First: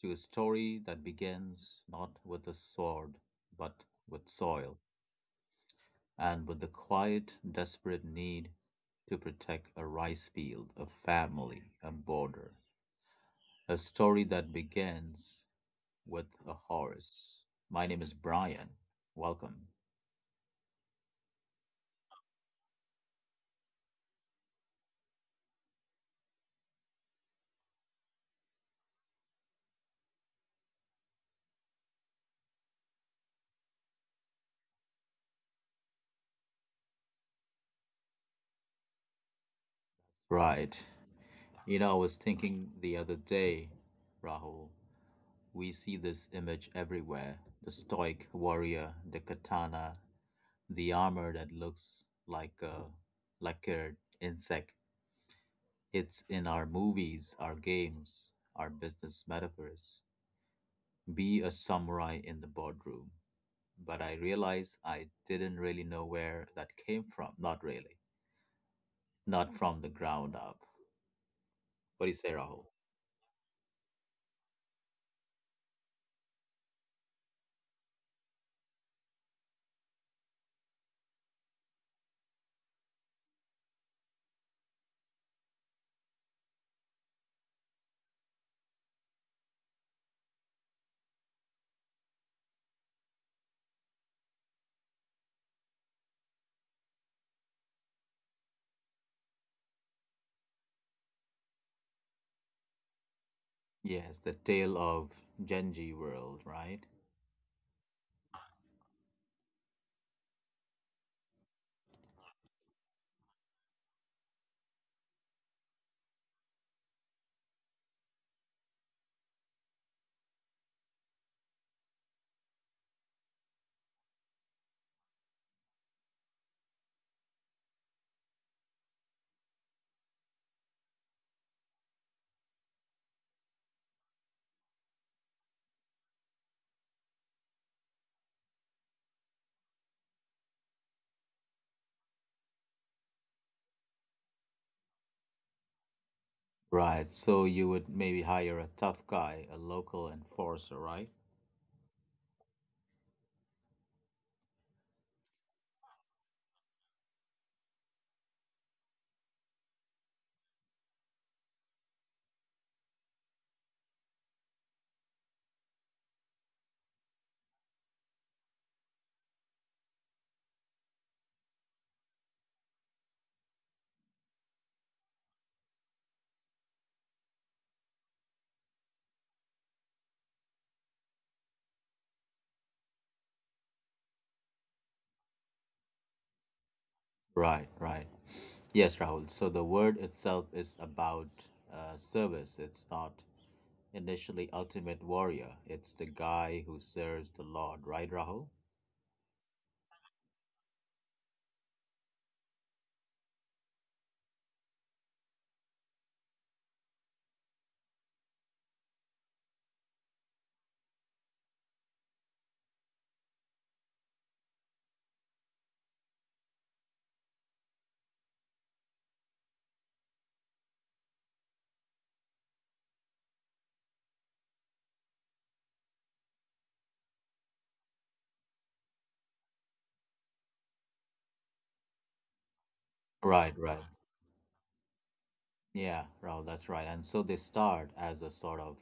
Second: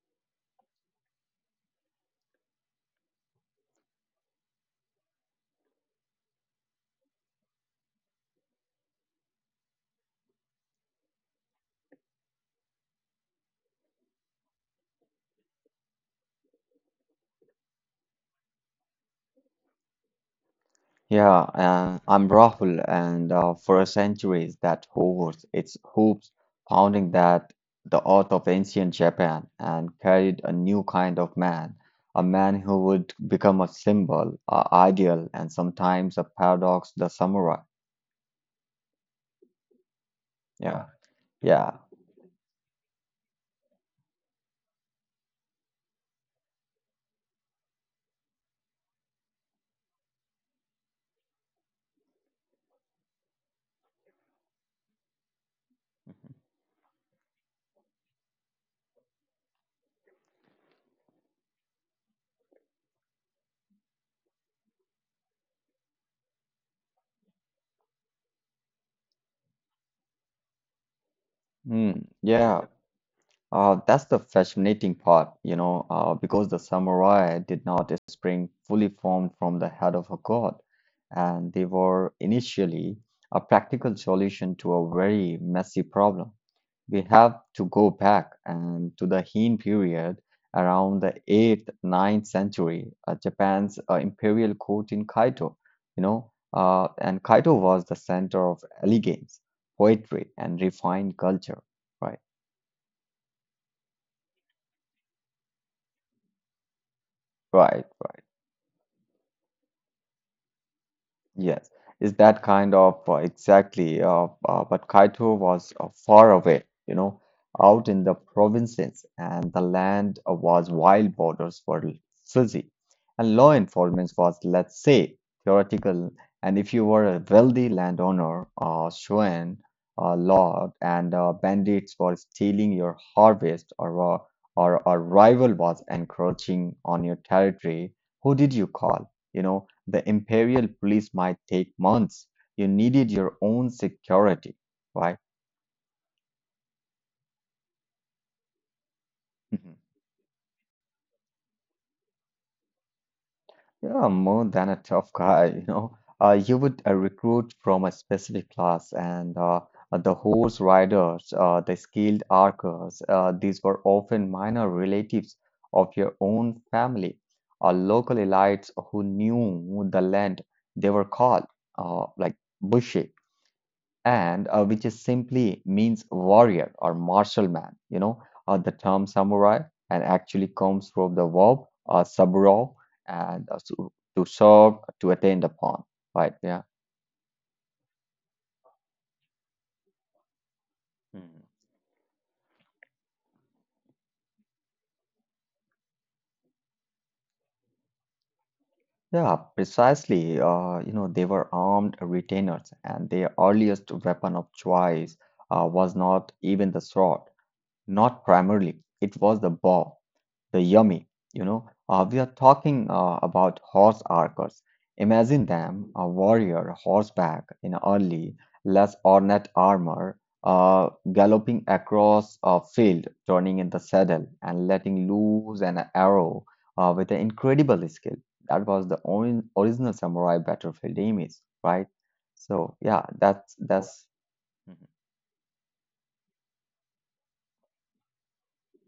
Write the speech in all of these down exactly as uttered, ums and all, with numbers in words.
to a story that begins not with a sword, but with soil, and with the quiet, desperate need to protect a rice field, a family, a border. A story that begins with a horse. My name is Brian. Welcome. Yeah, and I'm Rahul, and uh, for centuries that horse, its hooves, pounding that the earth of ancient Japan, and carried a new kind of man, a man who would become a symbol, a ideal, and sometimes a paradox, the samurai. Right. Yeah, yeah. You know, I was thinking the other day, Rahul, we see this image everywhere, the stoic warrior, the katana, the armor that looks like a like an insect. It's in our movies, our games, our business metaphors. Be a samurai in the boardroom. But I realized I didn't really know where that came from. Not really. Not from the ground up. Hmm. What do you say, Yeah. Rahul? Uh, that's the fascinating part, you know, uh, because the samurai did not spring fully formed from the head of a god, and they were initially a practical solution to a very messy problem. We have to go back and to the Heian period around the eighth, ninth century, uh, Japan's uh, imperial court in Kyoto, you know, uh, and Kyoto was the center of elegance, poetry, and refined culture, right? Yes, the tale of Genji world, right? Right. Right. Yes, is that kind of uh, exactly. Uh, uh, but Kaito was uh, far away, you know, out in the provinces, and the land uh, was wild, borders were fuzzy, and law enforcement was, let's say, theoretical. And if you were a wealthy landowner, uh, shogun, uh, lord, and uh, bandits were stealing your harvest, or uh, or a rival was encroaching on your territory, who did you call? You know? The imperial police might take months. You needed your own security. Why? Right. So you would maybe hire a tough guy, a Mhm. local enforcer, right? You're more than a tough guy, you know. Uh, you would uh, recruit from a specific class, and uh, uh, the horse riders, uh, the skilled archers, uh, these were often minor relatives of your own family, or local elites who knew the land. They were called uh, like bushi and uh, which is simply means warrior or martial man. You know, uh, the term samurai and actually comes from the verb uh, saburo and uh, to, to serve, to attend upon. Right? Yeah. Right, right. Yes, Rahul. So the word itself is about Hmm. uh, service. It's not initially ultimate warrior. It's the guy who serves the Lord, right, Rahul? Yeah, precisely. Uh, you know, they were armed retainers, and their earliest weapon of choice uh, was not even the sword, not primarily, it was the bow, the yummy, you know. Uh, we are talking uh, about horse archers. Imagine them, a warrior horseback in early, less ornate armor, uh, galloping across a field, turning in the saddle and letting loose an arrow uh, with an incredible skill. That was the orin original samurai battlefield image, right? So yeah, that's Right, right. that's. Hmm. Yeah, Rahul, that's right. And so they start as a sort of,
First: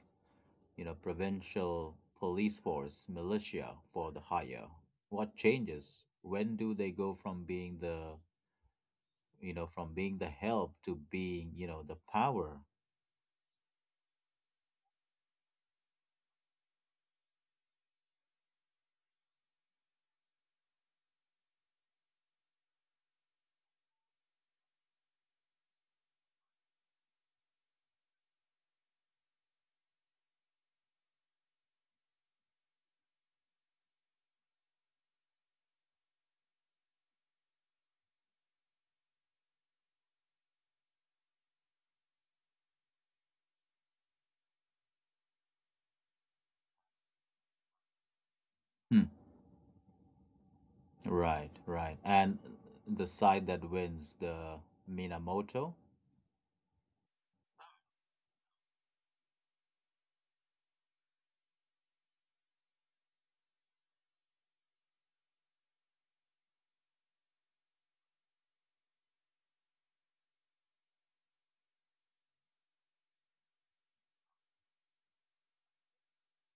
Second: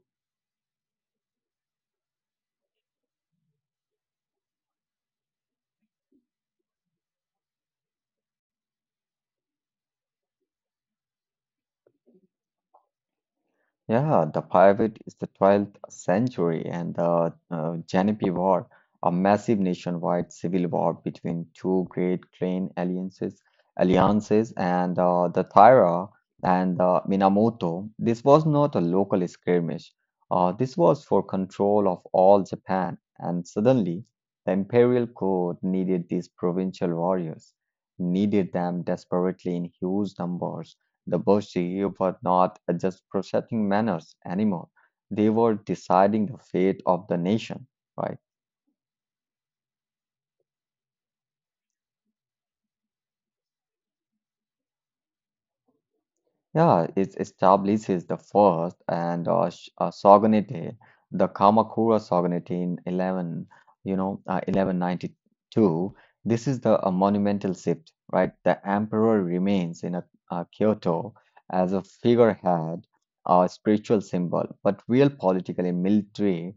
you know, provincial police force, militia for the hire. What changes? When do they go from being the, you know, from being the help to being, you know, the power? Yeah, the Pirate is the twelfth century and the uh, Lenape War, a massive nationwide civil war between two great clan alliances, alliances and uh, the Taira and the Minamoto. This was not a local skirmish. Uh, this was for control of all Japan, and suddenly the imperial court needed these provincial warriors, needed them desperately in huge numbers. The Boshi were not just protecting manners anymore, they were deciding the fate of the nation, right? Right, right. And the side that wins, the Minamoto. Yeah, it establishes the first and uh, sh- uh, Shogunate, the Kamakura Shogunate in eleven, you know, uh, eleven ninety-two. This is the a monumental shift, right? The emperor remains in a, uh, Kyoto as a figurehead, a spiritual symbol, but real political and military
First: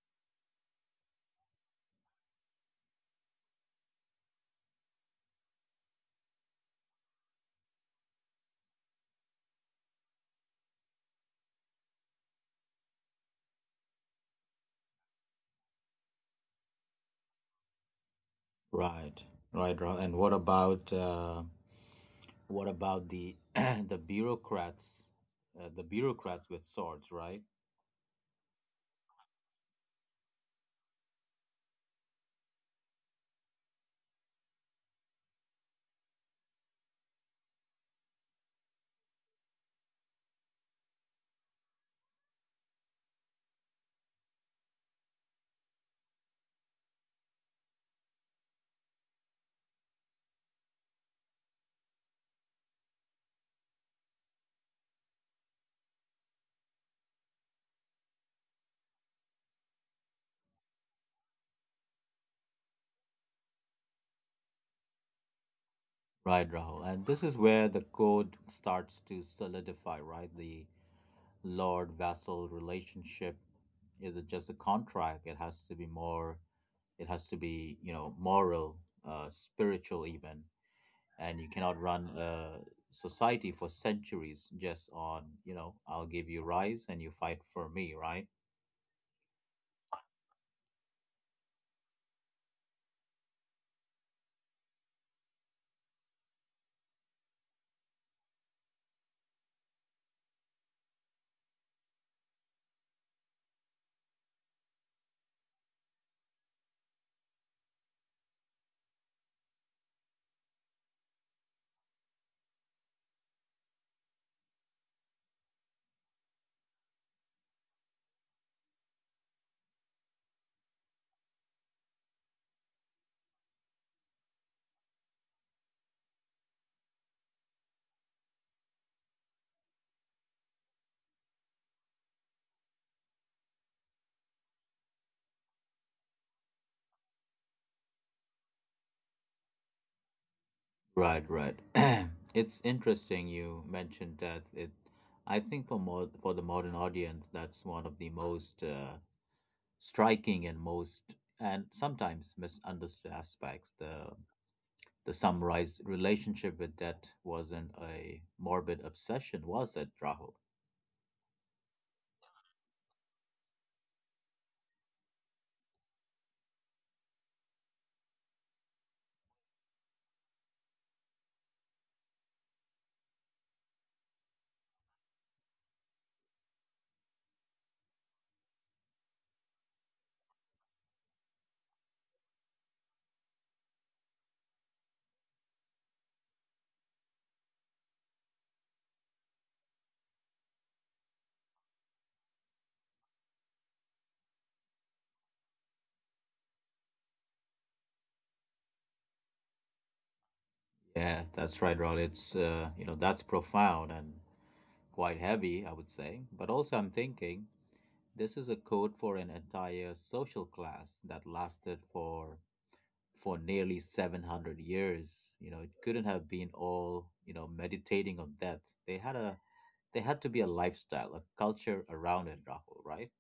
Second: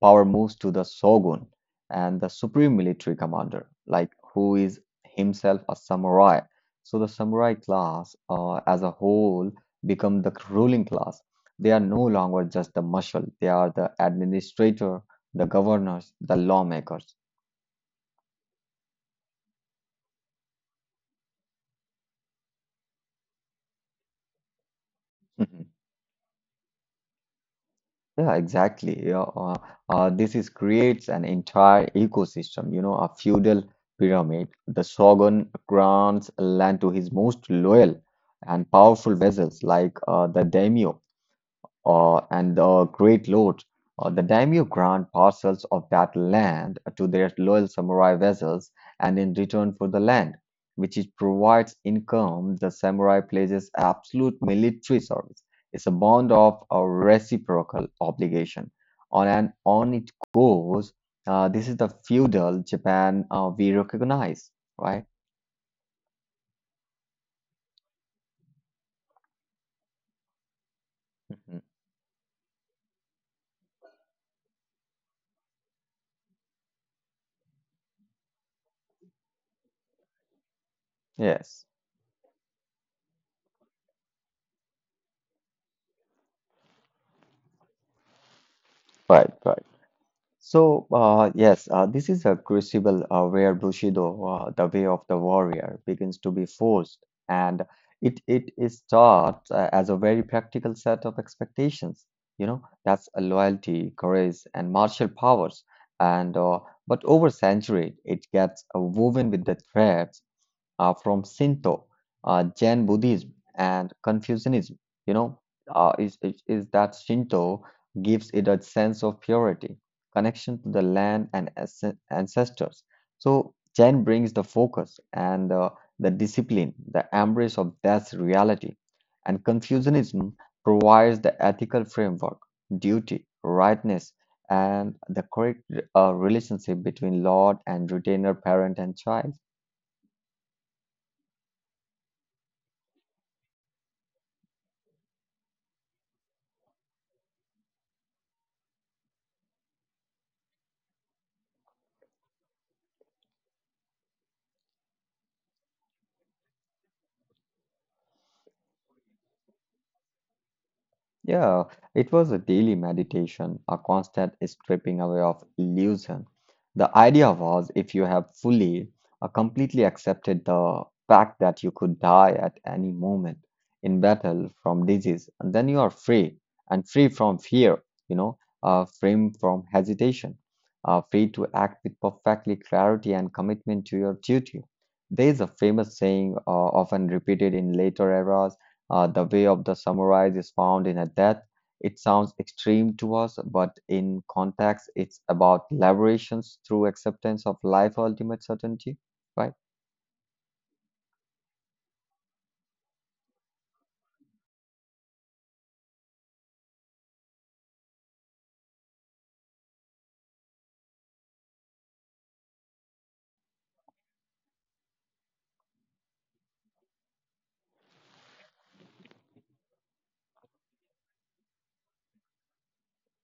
power moves to the shogun and the supreme military commander, like who is himself a samurai, so the samurai class uh, as a whole become the ruling class. They are no longer just the marshal, they are the administrator, the governors, the lawmakers. Right, right, right. And what about uh, what about the the bureaucrats, Mhm. uh, the bureaucrats with swords, right? Yeah, exactly. Yeah, uh, uh, this is creates an entire ecosystem, you know, a feudal pyramid. The shogun grants land to his most loyal and powerful vassals, like uh, the daimyo, uh, and the great lords, uh, the daimyo grant parcels of that land to their loyal samurai vassals, and in return for the land, which it provides income, the samurai places absolute military service. It's a bond of a reciprocal obligation. On and on it goes. Uh, this is the feudal Japan uh, we recognize, right? Right, Rahul. And this is where the code starts to solidify, right? The Mhm. lord vassal relationship is not just a contract. It has to be more. It has to be, you know, moral, uh, spiritual, even. And you Yes, cannot run a society for centuries just on, you know, I'll give you rice and you fight for me, right? right, right. So, uh, yes, uh, this is a crucible uh, where Bushido, uh, the way of the warrior, begins to be forced, and it it is taught uh, as a very practical set of expectations. You know, that's a loyalty, courage, and martial powers. And uh, but over century, it gets uh, woven with the threads uh, from Shinto, uh, Jain Buddhism, and Confucianism. You know, uh, is, is is that Shinto gives it a sense of purity, connection to the land and as- ancestors. So Jain brings the focus and uh, the discipline, the embrace of death's reality, and Confucianism provides the ethical framework, duty, rightness, and the correct uh, relationship between lord and retainer, parent and child. Right, right. It's interesting you mentioned that. It, I think for more for the modern audience, that's one of the most uh, striking and most and sometimes misunderstood aspects, the the summarized relationship with debt wasn't a morbid obsession, was it, Rahul? Yeah, it was a daily meditation, a constant stripping away of illusion. The idea was if you have fully, uh, completely accepted the fact that you could die at any moment in battle from disease, and then you are free and free from fear, you know, uh, free from hesitation, uh, free to act with perfectly clarity and commitment to your duty. There is a famous saying uh, often repeated in later eras. Uh, the way of the samurai is found in a death. It sounds extreme to us, but in context, it's about liberations through acceptance of life ultimate certainty, right? Yeah, that's right, Rahul. It's uh, you know, that's profound and quite heavy, I would say, but also I'm thinking this is a code for an entire social class that lasted for for nearly seven hundred years. You know, it couldn't have been all, you know, meditating on death. They had a they had to be a lifestyle, a culture around it, Rahul, right?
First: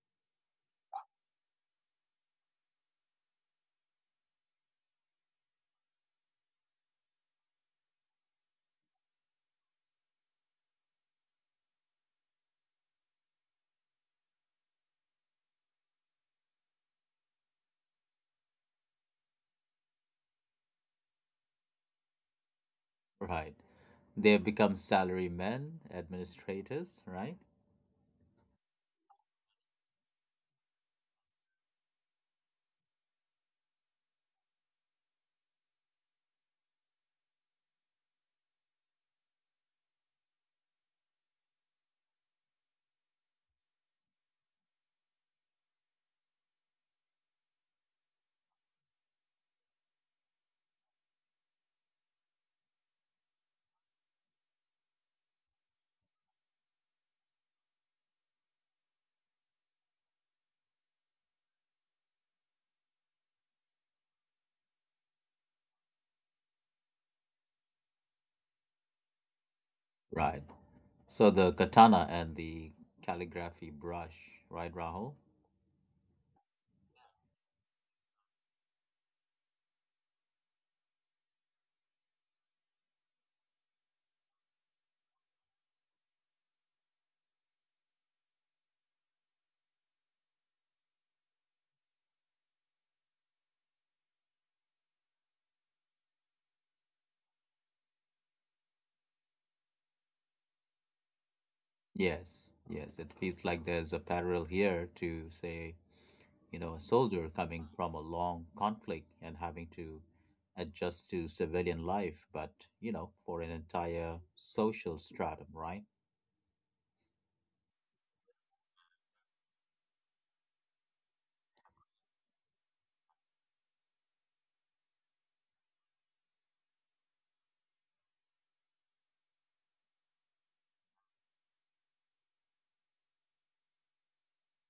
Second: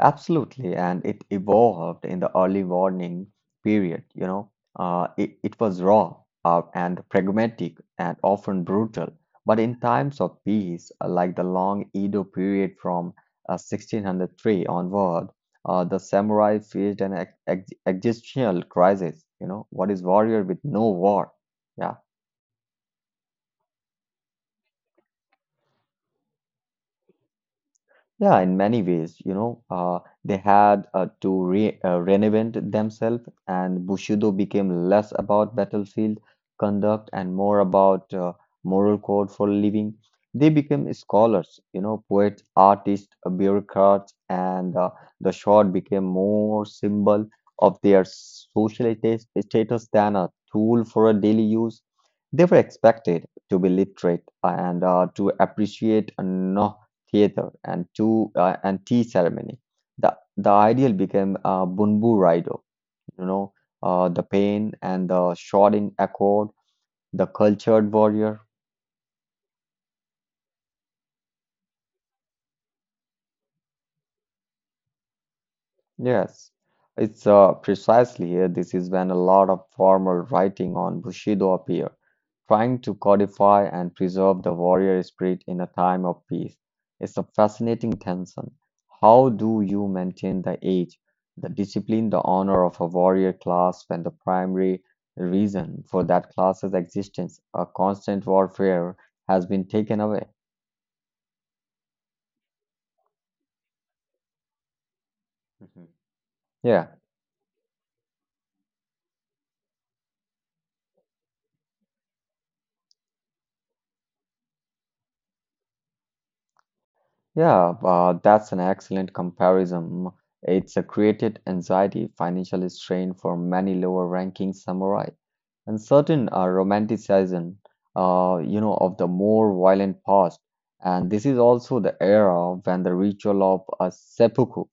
Absolutely, and it evolved in the early warning period, you know. Uh, it, it was raw uh, and pragmatic and often brutal. But in times of peace, uh, like the long Edo period from uh, sixteen hundred three onward, uh, the samurai faced an ex ex- existential crisis, you know. What is warrior with no war? Yeah. Right. They have become salary men, administrators, right? Yeah, in many ways, you know, uh, they had uh, to re uh, reinvent themselves, and Bushido became less about battlefield conduct and more about uh, moral code for living. They became scholars, you know, poets, artists, uh, bureaucrats, and uh, the sword became more symbol of their social sta- status than a tool for a daily use. They were expected to be literate and uh, to appreciate uh, no theater, and two uh, and tea ceremony. The the ideal became uh, Bunbu Raido, you know, uh, the pain and the shouting accord, the cultured warrior. Right. So the katana and the calligraphy brush, right, Rahul? Yes, it's uh, precisely here. This is when a lot of formal writing on Bushido appear, trying to codify and preserve the warrior spirit in a time of peace. It's a fascinating tension. How do you maintain the age, the discipline, the honor of a warrior class when the primary reason for that class's existence, a constant warfare, has been taken away? Yes, yes, it feels like there's a parallel here to, say, Mhm. you know, a Yeah. soldier coming from a long conflict and having to adjust to civilian life, but, you know, for an entire social stratum, right? Yeah, uh, that's an excellent comparison. It's a created anxiety, financial strain for many lower-ranking samurai, and certain uh, romanticism, uh, you know, of the more violent past. And this is also the era when the ritual of a seppuku,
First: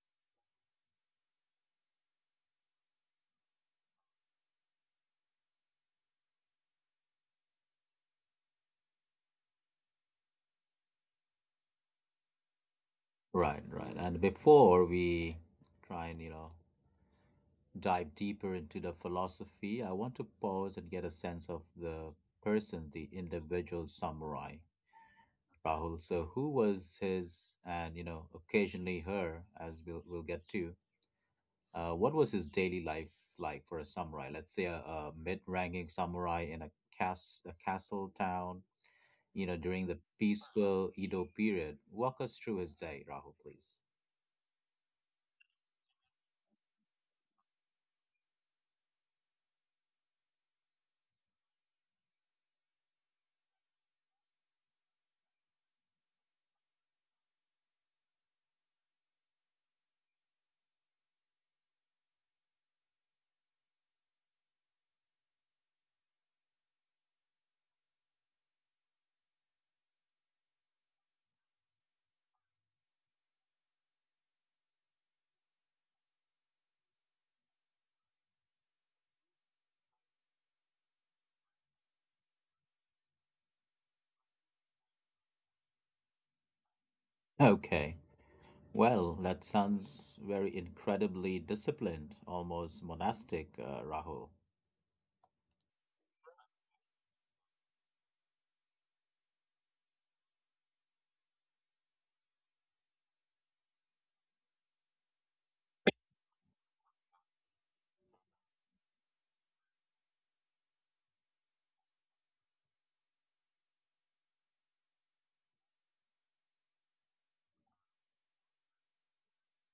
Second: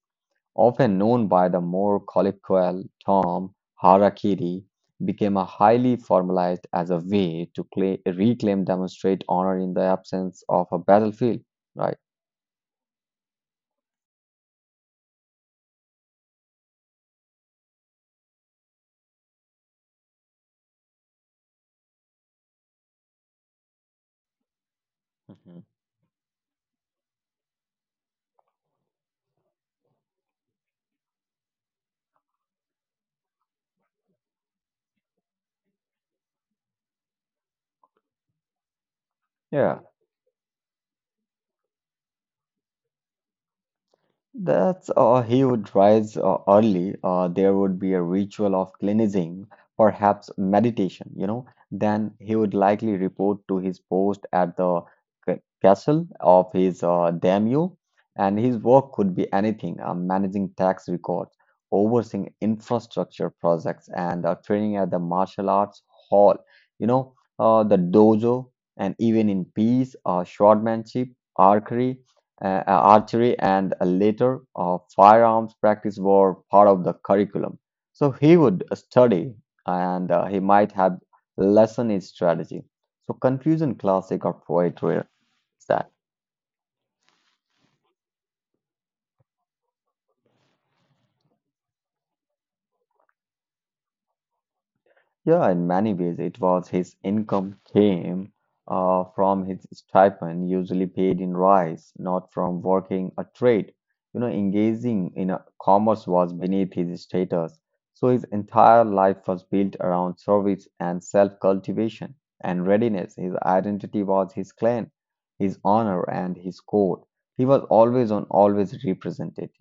often known by the more colloquial term harakiri, became a highly formalized as a way to cla reclaim, demonstrate honor in the absence of a battlefield, right? Right, right. And before we try and, you know, dive deeper into the philosophy, I want to pause and get a sense of the person, the individual samurai, Rahul. So who was his and, you know, occasionally her, as we'll we'll get to. Uh, what was his daily life like for a samurai? Let's say a, a mid-ranking samurai in a, cas- a castle town, you know, during Yeah, the peaceful Edo period. Walk us through his day, Rahul, please. that's uh, he would rise uh, early. Uh, there would be a ritual of cleansing, perhaps meditation, you know. Then he would likely report to his post at the ca- castle of his uh, daimyo, and his work could be anything uh, managing tax records, overseeing infrastructure projects, and uh, training at the martial arts hall, you know, uh, the dojo, and even in peace, uh, swordmanship, archery. uh, archery, and later uh, firearms practice were part of the curriculum. So he would study and uh, he might have lesson his strategy. So, confusion classic or poetry is that. Okay. Well, that sounds very incredibly disciplined, almost monastic, uh, Rahul. Yeah, in many ways, it was his income came uh, from his stipend, usually paid in rice, not from working a trade. You know, engaging in a commerce was beneath his status. So his entire life was built around service and self-cultivation and readiness. His identity was his clan, his honor, and his code. He was always on, always represented.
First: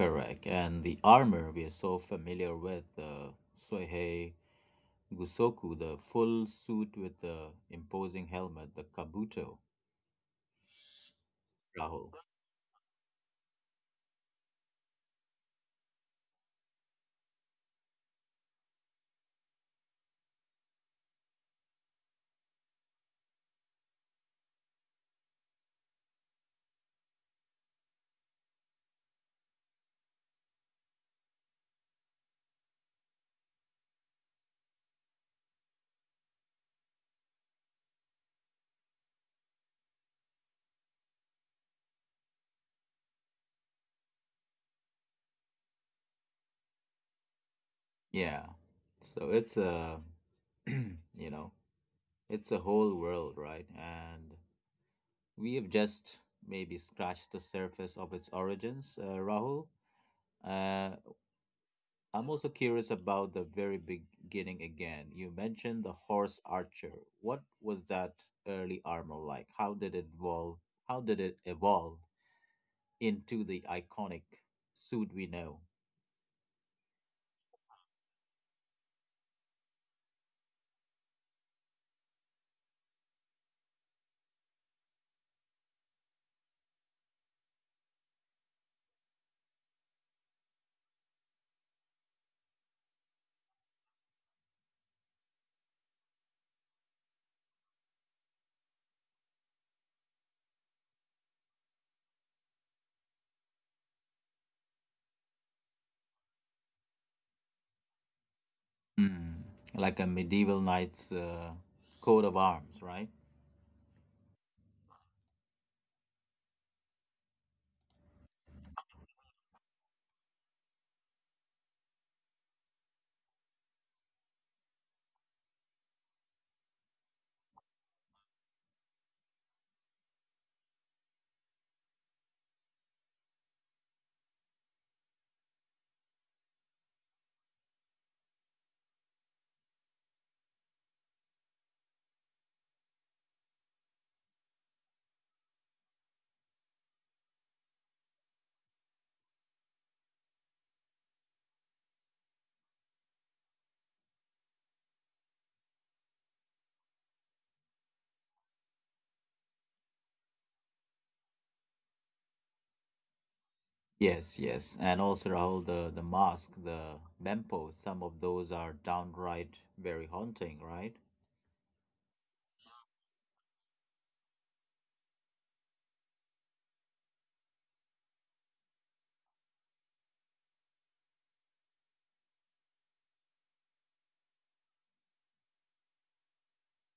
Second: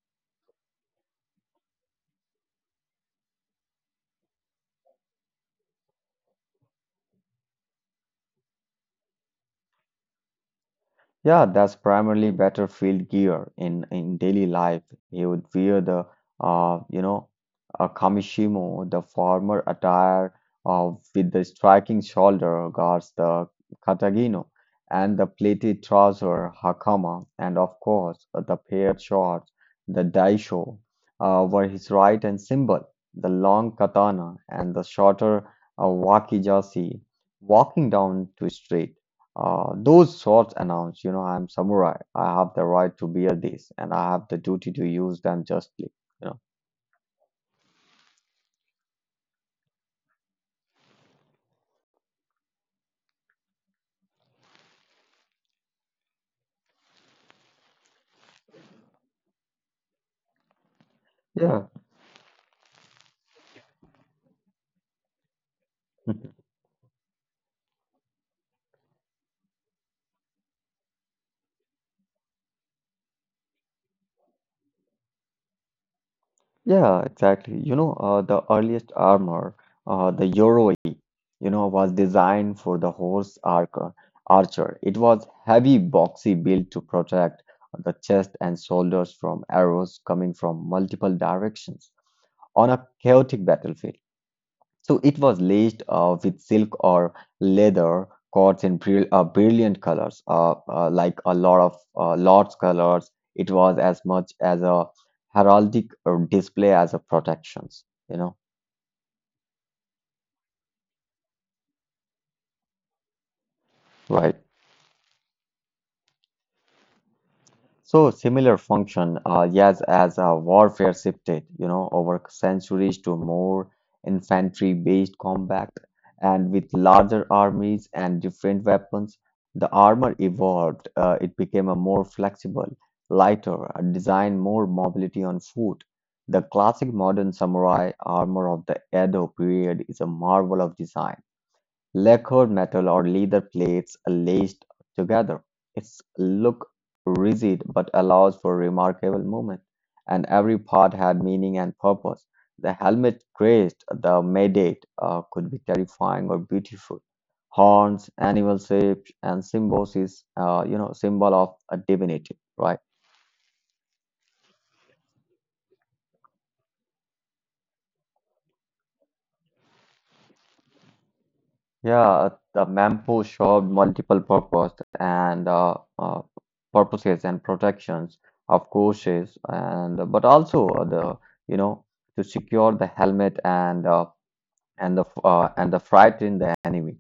Correct. And the armor we are so familiar with, the Suihei Gusoku, the full suit with the imposing helmet, the kabuto, Yeah, that's Rahul. primarily battlefield gear in in daily life. He would wear the uh you know a kamishimo, the former attire uh, with the striking shoulder guards, the katagino, and the pleated trouser hakama, and of course uh, the paired shorts, the daisho, uh, were his right and symbol, the long katana and the shorter uh, wakizashi, walking down to street. Uh, those swords announce, you know, I'm samurai. I have the right to bear these, and I have the duty to use them justly. You Yeah. So it's a, you know, it's a whole world, right? And we have just maybe scratched the surface of its origins, uh, Rahul. Uh, know. I'm also curious about the very beginning again. You mentioned the Yeah. horse archer. What was that early armor like? How did it evolve? How did it evolve into the iconic suit we know? Yeah, exactly. You know, uh, the earliest armor, uh, the yoroi, you know, was designed for the horse archer. Archer. It was heavy, boxy built to protect the chest and shoulders from arrows coming from multiple directions on a chaotic battlefield. So it was laced uh, with silk or leather cords in bril- uh, brilliant colors, uh, uh, like a lot of uh, lord's colors. It was as much as a heraldic uh, display as a protections, you know, Mm. Like a medieval knight's uh, coat of arms, right? right? So similar function, uh, yes, as uh, warfare shifted, you know, over centuries to more infantry-based combat, and with larger armies and different weapons, the armor evolved. Uh, it became a more flexible, lighter, and designed more mobility on foot. The classic modern samurai armor of the Edo period is a marvel of design. Lacquered metal or leather plates are laced together, its look rigid but allows for remarkable movement, and every part had meaning and purpose. The helmet graced the Mandate, uh, could be terrifying or beautiful. Horns, animal shapes, and symbiosis, uh, you know, symbol of a divinity, right? Yes, yes. And also, Rahul, the, the mask, the mempo, some of those are downright very haunting, right? Yeah, the Mampo served multiple purpose and uh, uh, purposes and protections of courses and but also uh, the you know to secure the helmet and uh, and the uh, and the frighten the enemy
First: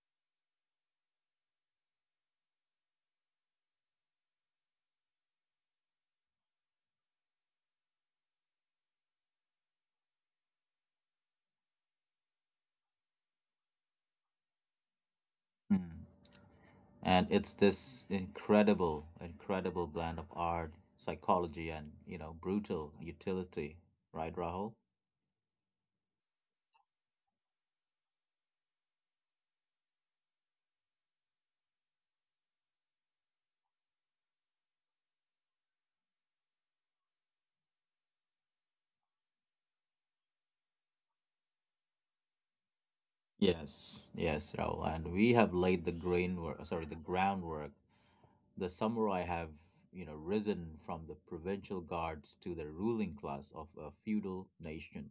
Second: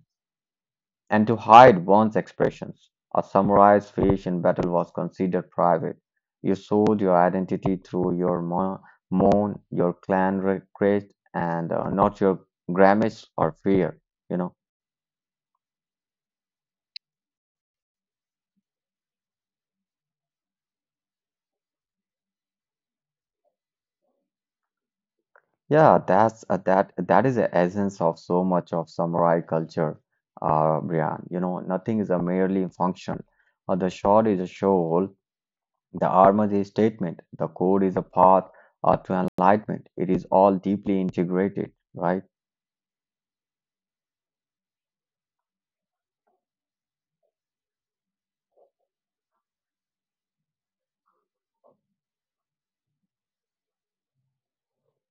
and to hide one's expressions. A samurai's face in battle was considered private. You showed your identity through your mo- moan, your clan re- crest, and uh, not your grimace or fear. You know. Mm. And it's this incredible, incredible blend of art, psychology, and, you know, brutal utility, right, Rahul? Yeah, that's uh, that that is the essence of so much of samurai culture, uh, Brian. You know, nothing is a merely functional. Uh, the sword is a shoal, the armor is a statement, the code is a path uh, to enlightenment. It is all deeply integrated, right? Yes. Yes, Rahul. And we have laid the grainwork, sorry, the groundwork. The samurai have, you know, risen from the provincial guards to the ruling class of a feudal nation.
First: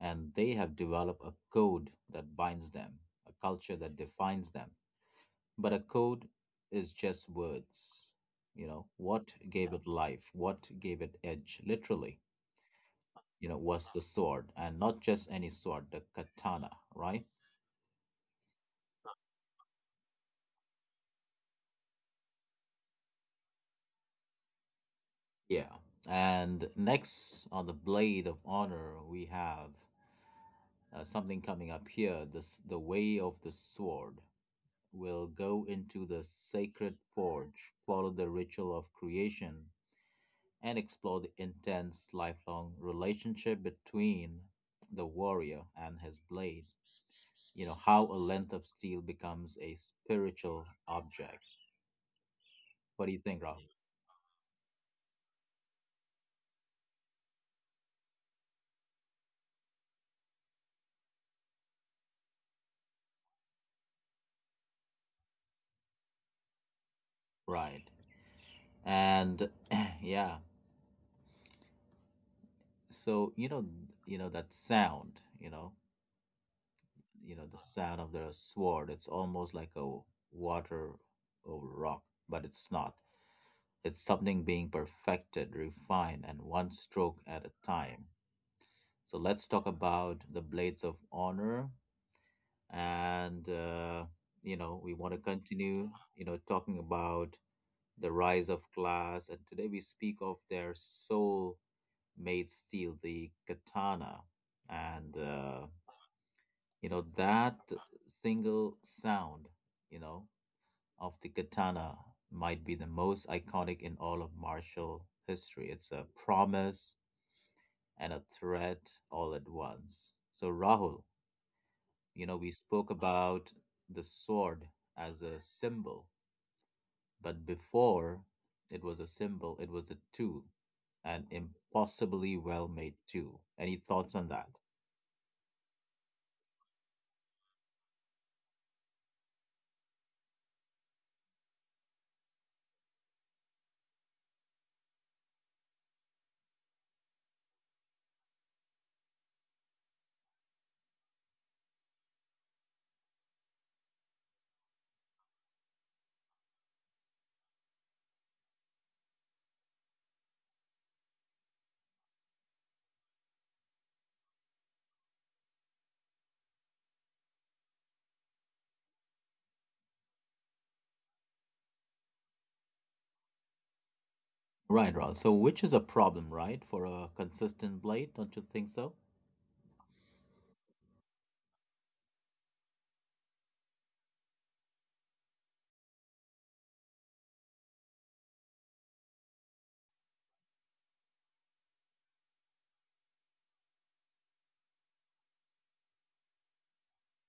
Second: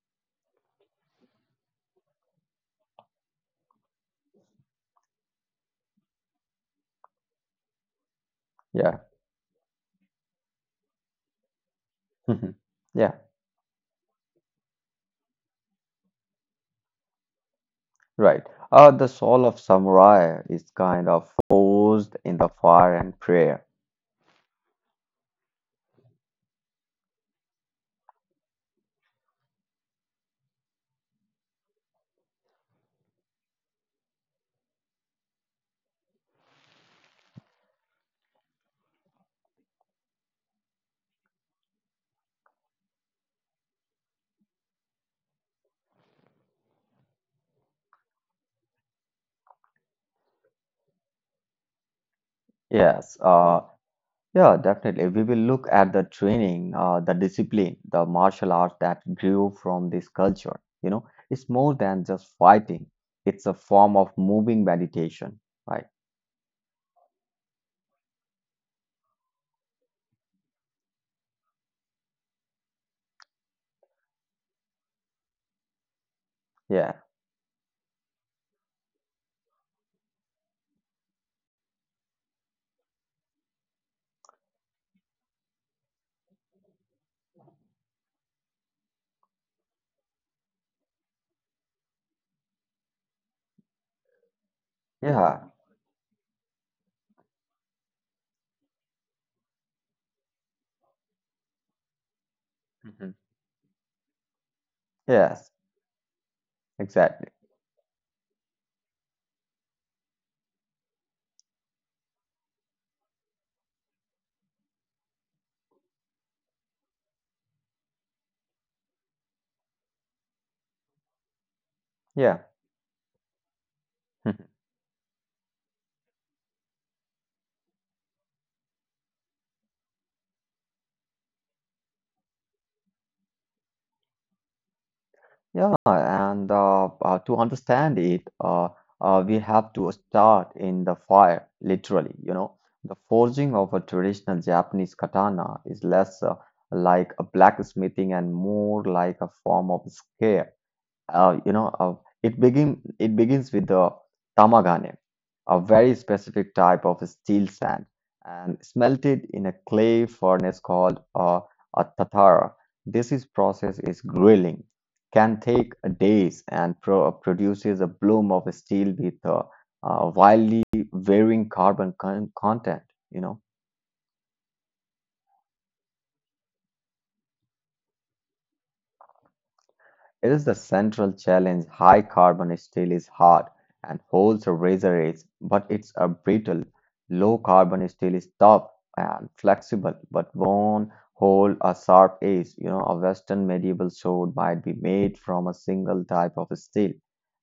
And they have developed a code that binds them, a culture that defines them. But a code is just words. You know, Yeah, what gave it life? What gave it edge? Literally, yeah, you know, was the sword, and not just any sword, the katana, right? right. Uh, the soul of samurai is kind of forged in the fire and prayer. Yeah. And next on the Blade of Honor, we have uh, something coming up here. This, the way of the sword, will go into the sacred forge, follow the ritual of creation, and explore the intense lifelong relationship between the warrior and his blade. You know, how a length of steel becomes a spiritual object. What do you Yes, think, Rob? uh, yeah, definitely. We will look at the training, uh, the discipline, the martial arts that grew from this culture. You know, it's more than just fighting, it's a form of moving meditation, right? Right. And yeah, so you know, you know that sound, you know, Yeah, you know the sound of the sword. It's almost like a water over rock, but it's not. It's something being perfected, refined, and one stroke at a time. So let's talk about the Blades of Honor. And, uh, you know, we want to yeah. continue, you know, talking about the rise of class. And today we speak of their soul made Mhm. steel, the katana. And, Yes, uh, you know, exactly. that single sound, you know, of the katana might be the most iconic in all of martial history. It's a promise and a threat all at once. So, Rahul, you know, Yeah. we spoke about the Hmm. sword as a symbol, but before it was a symbol, it was a tool, an impossibly well made tool. Any thoughts on that? Yeah, and uh, uh, to understand it, uh, uh, we have to start in the fire, literally. You know, the forging of a traditional Japanese katana is less uh, like a blacksmithing and more like a form of skill. uh, you know, uh, it begin it begins with the tamagane, a very specific type of steel sand, and smelted in a clay furnace called uh, a tatara. This is process is grilling, can take days, and pro- uh, produces a bloom of steel with a uh, wildly varying carbon con- content. You know. Right, Ron. So, which is a problem, right, for a consistent blade? Don't you think so? It is the central challenge. High carbon steel is hard and holds a razor edge, but it's a brittle. Low carbon steel is tough and flexible, but won't hold a sharp edge. You know, a Western medieval sword might be made from a single type of steel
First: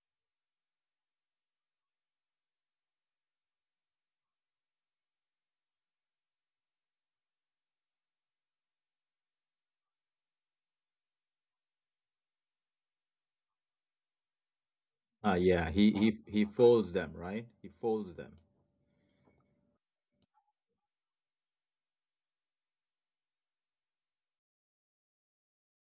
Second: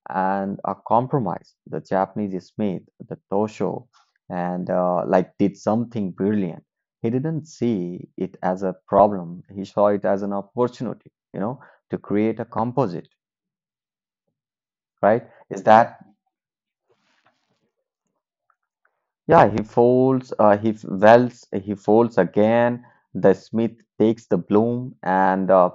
and a compromise. The Japanese smith, the Tosho, and uh, like did something brilliant. He didn't see it as a problem. He saw it as an opportunity. You know to create a composite, Ah, right? yeah. Is He he that, he folds them, right? He folds them. yeah, he folds, uh, he welds, he folds again, the smith takes the bloom, and uh,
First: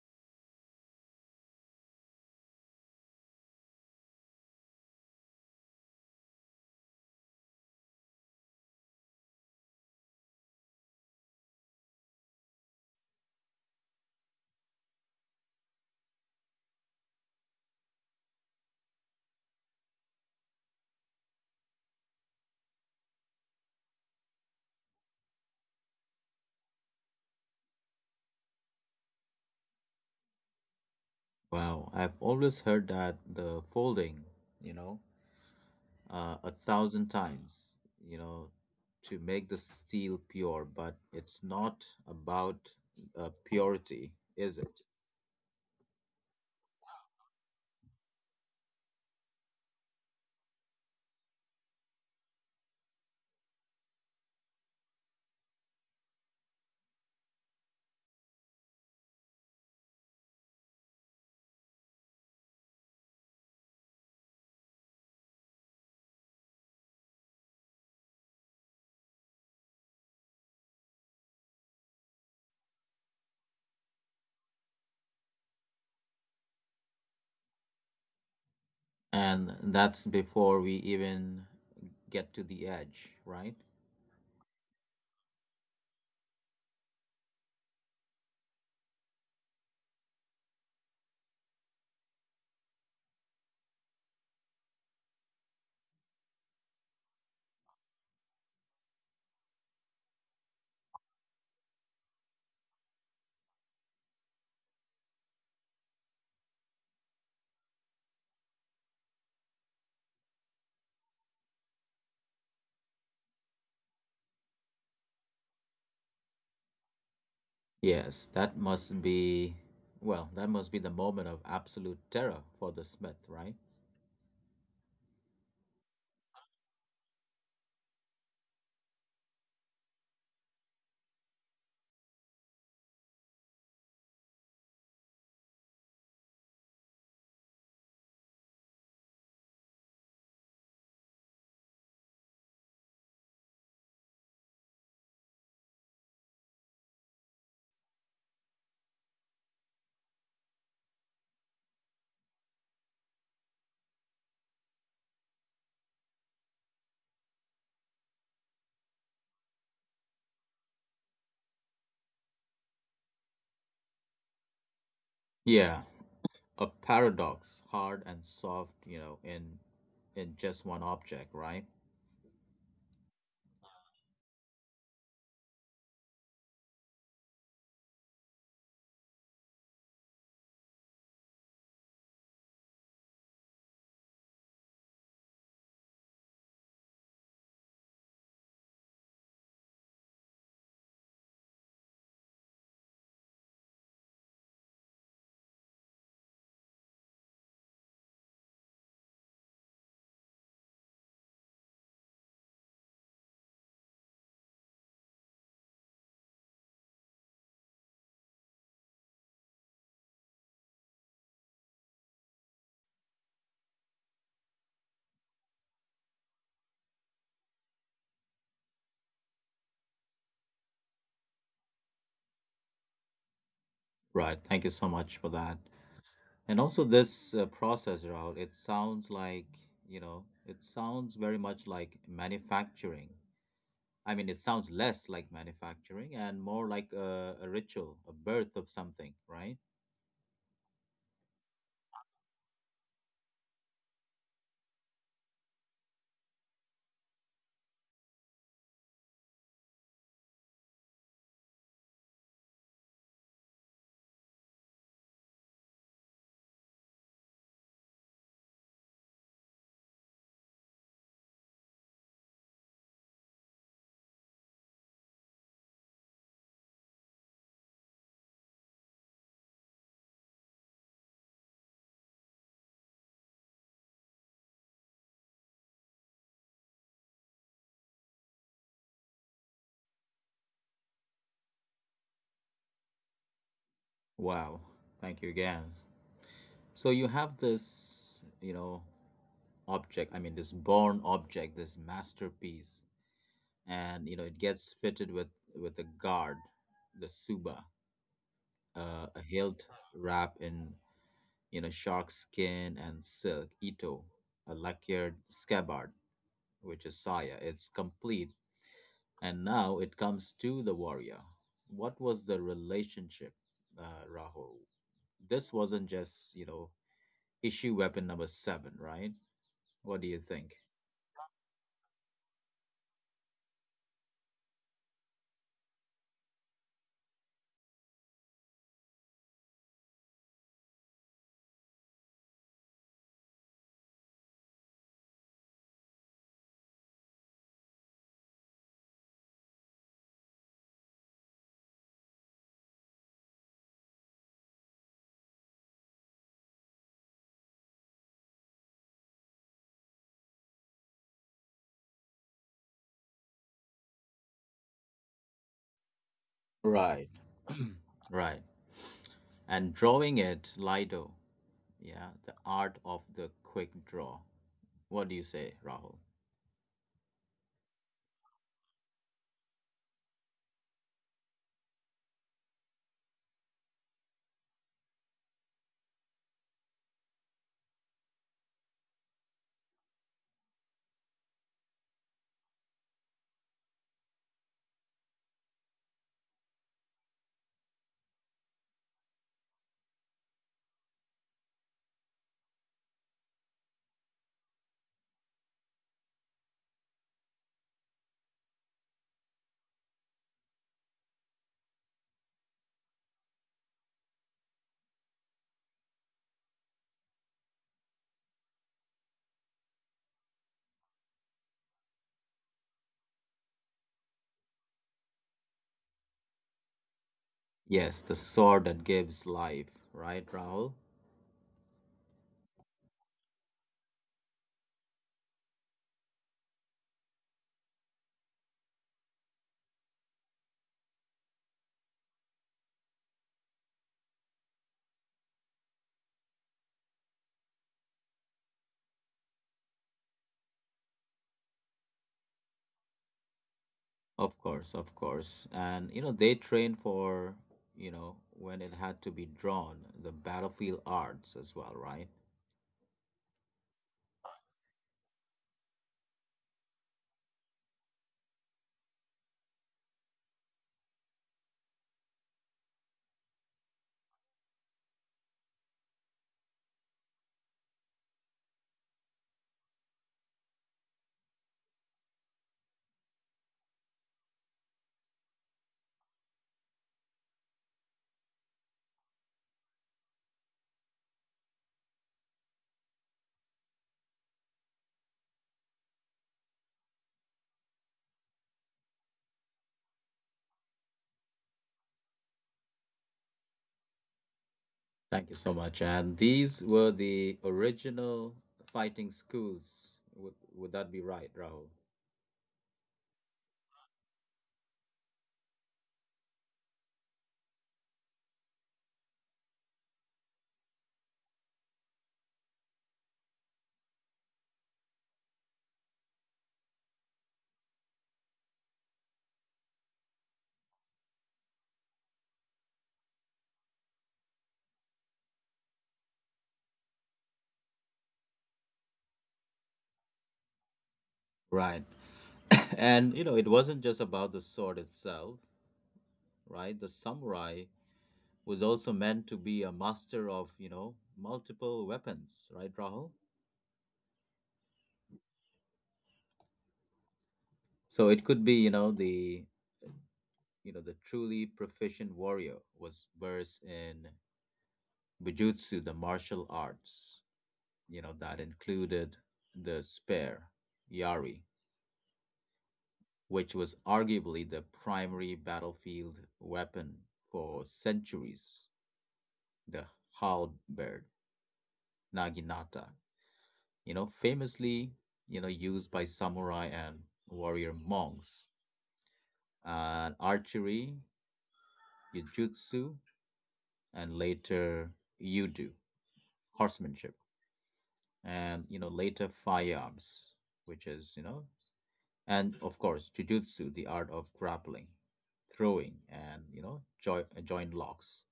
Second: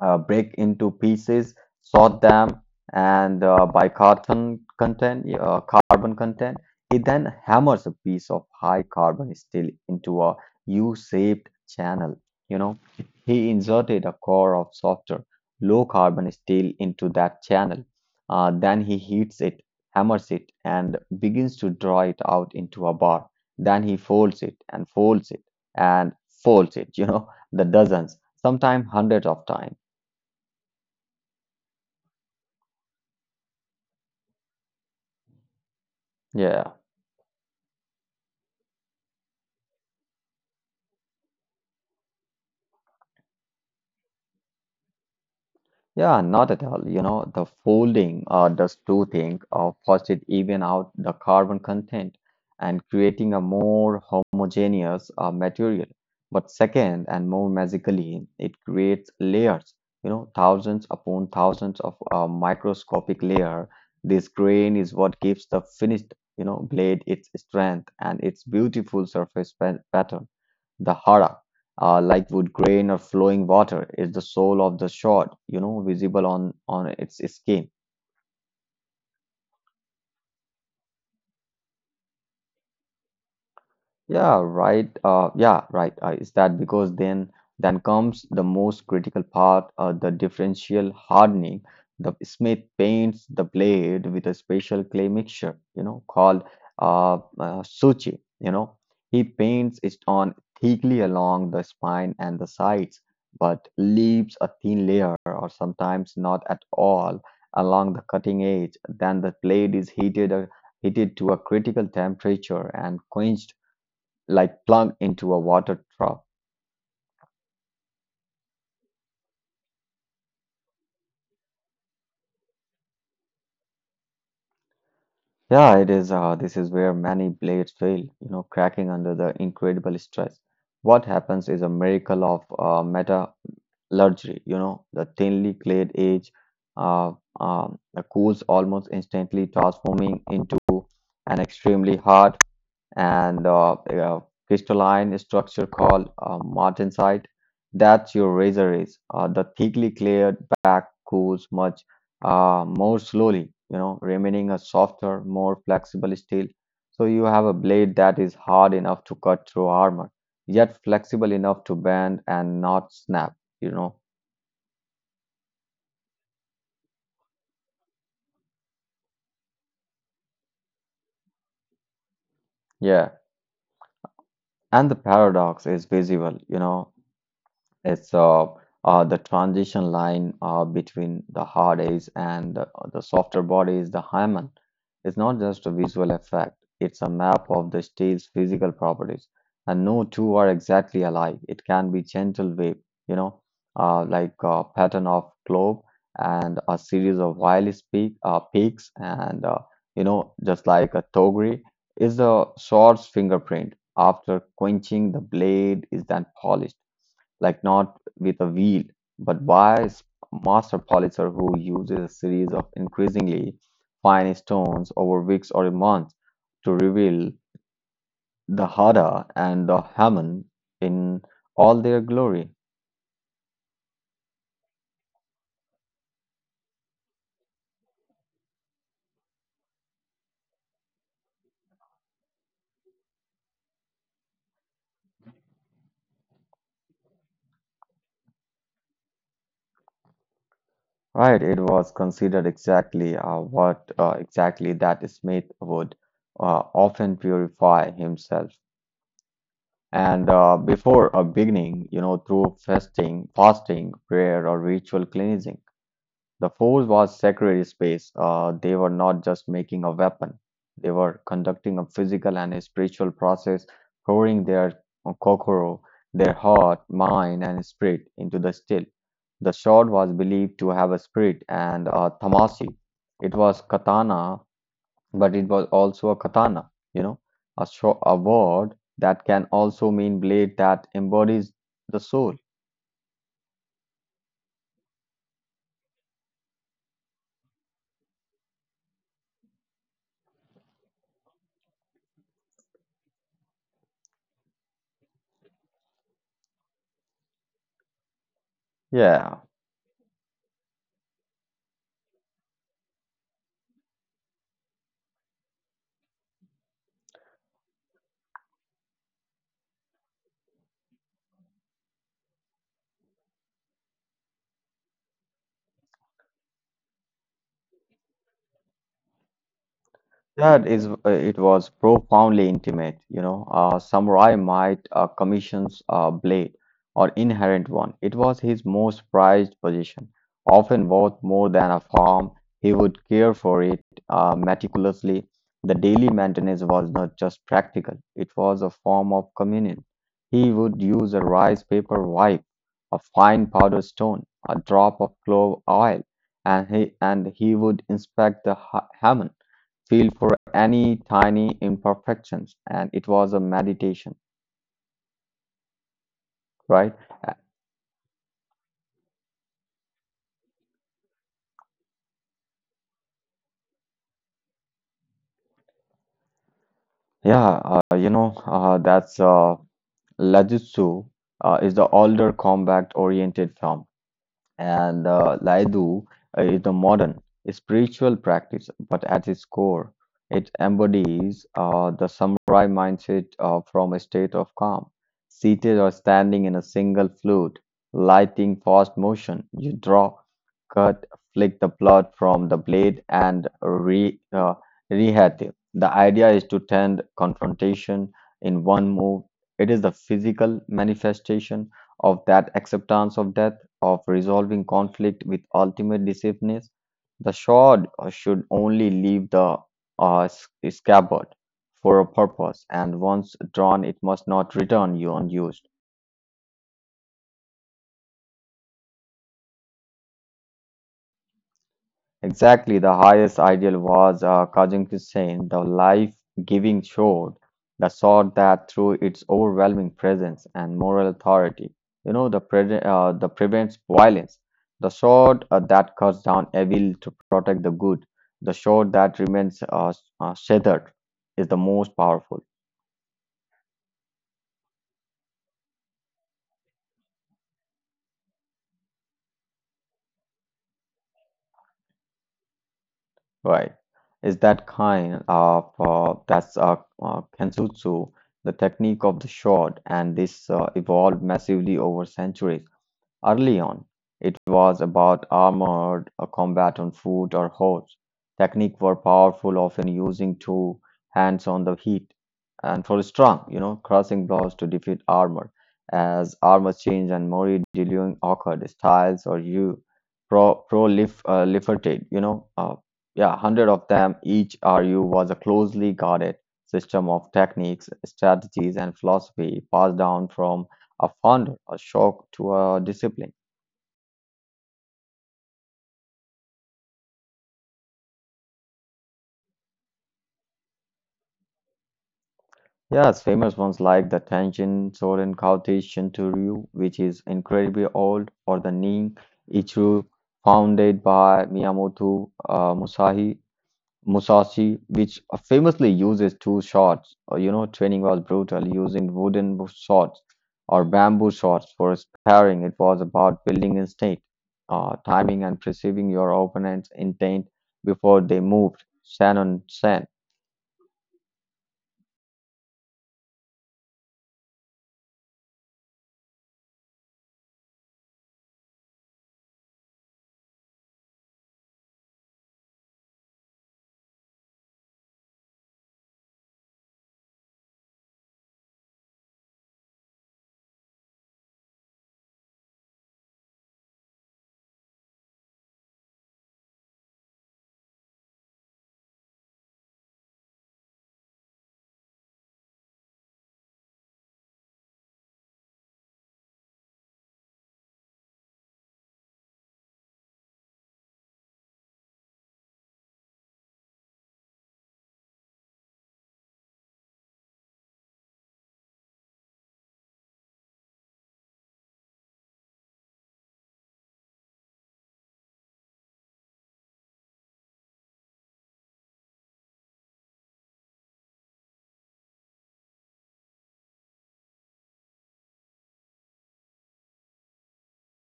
uh, break into pieces, sort them, and uh, by carbon content, uh, carbon content, he then hammers a piece of high carbon steel into a U-shaped channel. You know, he inserted a core of softer, low carbon steel into that channel. Uh, then he heats it, hammers it, and begins to draw it out into a bar. Then he folds it and folds it and folds it. You know, the dozens, sometimes hundreds of times. Wow, I've always heard that the folding, you know, uh, a Yeah, thousand times, you know, to make the steel pure, but it's not about uh, purity, is it? yeah, not at all. You know, the folding uh, does two things. Uh, first, it even out the carbon content and creating a more homogeneous uh, material. But second, and more magically, it creates layers. You know, thousands upon thousands of uh, microscopic layer. This grain is what gives the finished, you know, blade its strength and its beautiful surface pa- pattern. The hara, uh, like wood grain or flowing water, is the soul of the sword, you know, visible on on its skin. And that's before we even get to the edge, right? Yeah, right. Uh, yeah, right. Uh, is that because then then comes the most critical part, uh, the differential hardening. The Smith paints the blade with a special clay mixture, you know, called uh, uh, suchi. You know, he paints it on thickly along the spine and the sides, but leaves a thin layer, or sometimes not at all, along the cutting edge. Then the blade is heated, uh, heated to a critical temperature and quenched like plug into a water trough. Yes, that must be, well, that must be the moment of absolute terror for the smith, right? Yeah, it is. Uh, this is where many blades fail, you know, cracking under the incredible stress. What happens is a miracle of uh, metallurgy, you know, the thinly clad edge uh, um, cools almost instantly, transforming into an extremely hard and uh, uh, crystalline structure called uh, martensite. That's your razor is. Uh, the thickly cleared back cools much uh, more slowly, you know, remaining a softer, more flexible steel. So you have a blade that is hard enough to cut through armor, yet flexible enough to bend and not snap, you know. Yeah, a paradox, hard and soft, you know, in in just one object, right? Yeah. And the paradox is visible, you know, it's uh, uh, the transition line uh, between the hard edge and the, the softer body is the hymen. It's not just a visual effect, it's a map of the steel's physical properties. And no two are exactly alike. It can be gentle wave, you know, uh, like a pattern of globe and a series of wireless peak, uh, peaks, and, uh, you know, just like a togri is the sword's fingerprint. After quenching, the blade is then polished like not with a wheel, but wise master polisher who uses a series of increasingly fine stones over weeks or months to reveal the Hada and the Haman in all their glory. Right. Thank you so much for that. And also this uh, process route, it sounds like, you know, it sounds very much like manufacturing. I mean, it sounds less like manufacturing and more like a, a ritual, a birth of something, right? Right, it was considered exactly uh, what uh, exactly that Smith would uh, often purify himself. And uh, before a beginning, you know, through fasting, fasting, prayer, or ritual cleansing. The force was sacred space. Uh, they were not just making a weapon, they were conducting a physical and a spiritual process, pouring their kokoro, their heart, mind, and spirit into the still. The sword was believed to have a spirit and a tamasi. It was katana, but it was also a katana, you know, a, sho a word that can also mean blade that embodies the soul. Wow. Thank you again. So you have this, you know, object, I mean, this born object, this masterpiece, and, you know, it gets fitted with with a guard, the suba, uh, a Yeah, hilt wrap in, you know, shark skin and silk, ito, a lacquered scabbard, which is saya. It's complete. And now it comes to the warrior. What was the relationship, uh, Rahul? This wasn't just, you know, issue weapon number seven, right? What do you think? that is, uh, it was profoundly intimate. You know, a samurai might uh, commissions a blade or inherent one. It was his most prized possession, often worth more than a farm. He would care for it uh, meticulously. The daily maintenance was not just practical; it was a form of communion. He would use a rice paper wipe, a fine powder stone, a drop of clove oil, and he and he would inspect the ha- hammer, feel for any tiny imperfections, and it was a meditation, right? Right, Uh, right. And drawing it, Lido, yeah, the art of the quick draw. What do you say, Rahul? yeah. uh, you know uh, that's uh, Lajutsu uh, is the older combat oriented film. And uh, Laidu uh, is a modern spiritual practice, but at its core, it embodies uh, the samurai mindset uh, from a state of calm. Seated or standing in a single fluid, lighting fast motion, you draw, cut, flick the blood from the blade, and re, uh, rehate. The idea is to tend confrontation in one move. It is the physical manifestation of that acceptance of death, of resolving conflict with ultimate decisiveness. The sword uh, should only leave the uh, s- scabbard for a purpose, and once drawn, it must not return you unused. Yes, the sword that gives life, right, Rahul? Exactly, the highest ideal was uh, Kazim Hussein, the life-giving sword, the sword that through its overwhelming presence and moral authority, you know, the, pre uh, the prevents violence, the sword uh, that cuts down evil to protect the good, the sword that remains uh, uh, shattered is the most powerful, Of course, of course. And you know, they trained for, you know, when it had to be drawn, the battlefield arts as well, right? right? Is that kind of, uh, that's uh, uh, Kenjutsu, the technique of the sword, and this uh, evolved massively over centuries. Early on, it was about armored uh, combat on foot or horse. Technique were powerful, often using two hands on the heat, and for strong, you know, crossing blows to defeat armor. As armor changed and more dealing occurred, styles or you pro prolif- uh, proliferated, you know, uh, yeah, hundred of them. Each R U was a closely guarded system of techniques, strategies, and philosophy passed down from a founder, a shock to a discipline. Thank you so much. And these were the original fighting schools. Would would that be right, Rahul? Yes, famous ones like the Tenshin Soren Kaote Shintoryu, which is incredibly old, or the Nin Ichiryu, founded by Miyamoto uh, Musahi, Musashi, which famously uses two swords. Uh, you know, training was brutal, using wooden swords or bamboo swords for sparring. It was about building instinct, uh, timing, and perceiving your opponent's intent before they moved. Shannon Sen. Right. And you know, it wasn't just about the sword itself, right? The samurai was also meant to be a master of, you know, multiple weapons, right, Rahul? So it could be, you know, the, you know, the truly proficient warrior was versed in Bujutsu, the martial arts, you know, that included the spear, Yari, which was arguably the primary battlefield weapon for centuries. The halberd, Naginata, you know, famously, you know, used by samurai and warrior monks, and archery, Yujutsu, and later Yudu, horsemanship, and, you know, later firearms, which is, you know, and of course jujutsu, the art of grappling, throwing, and, you know, joint joint locks,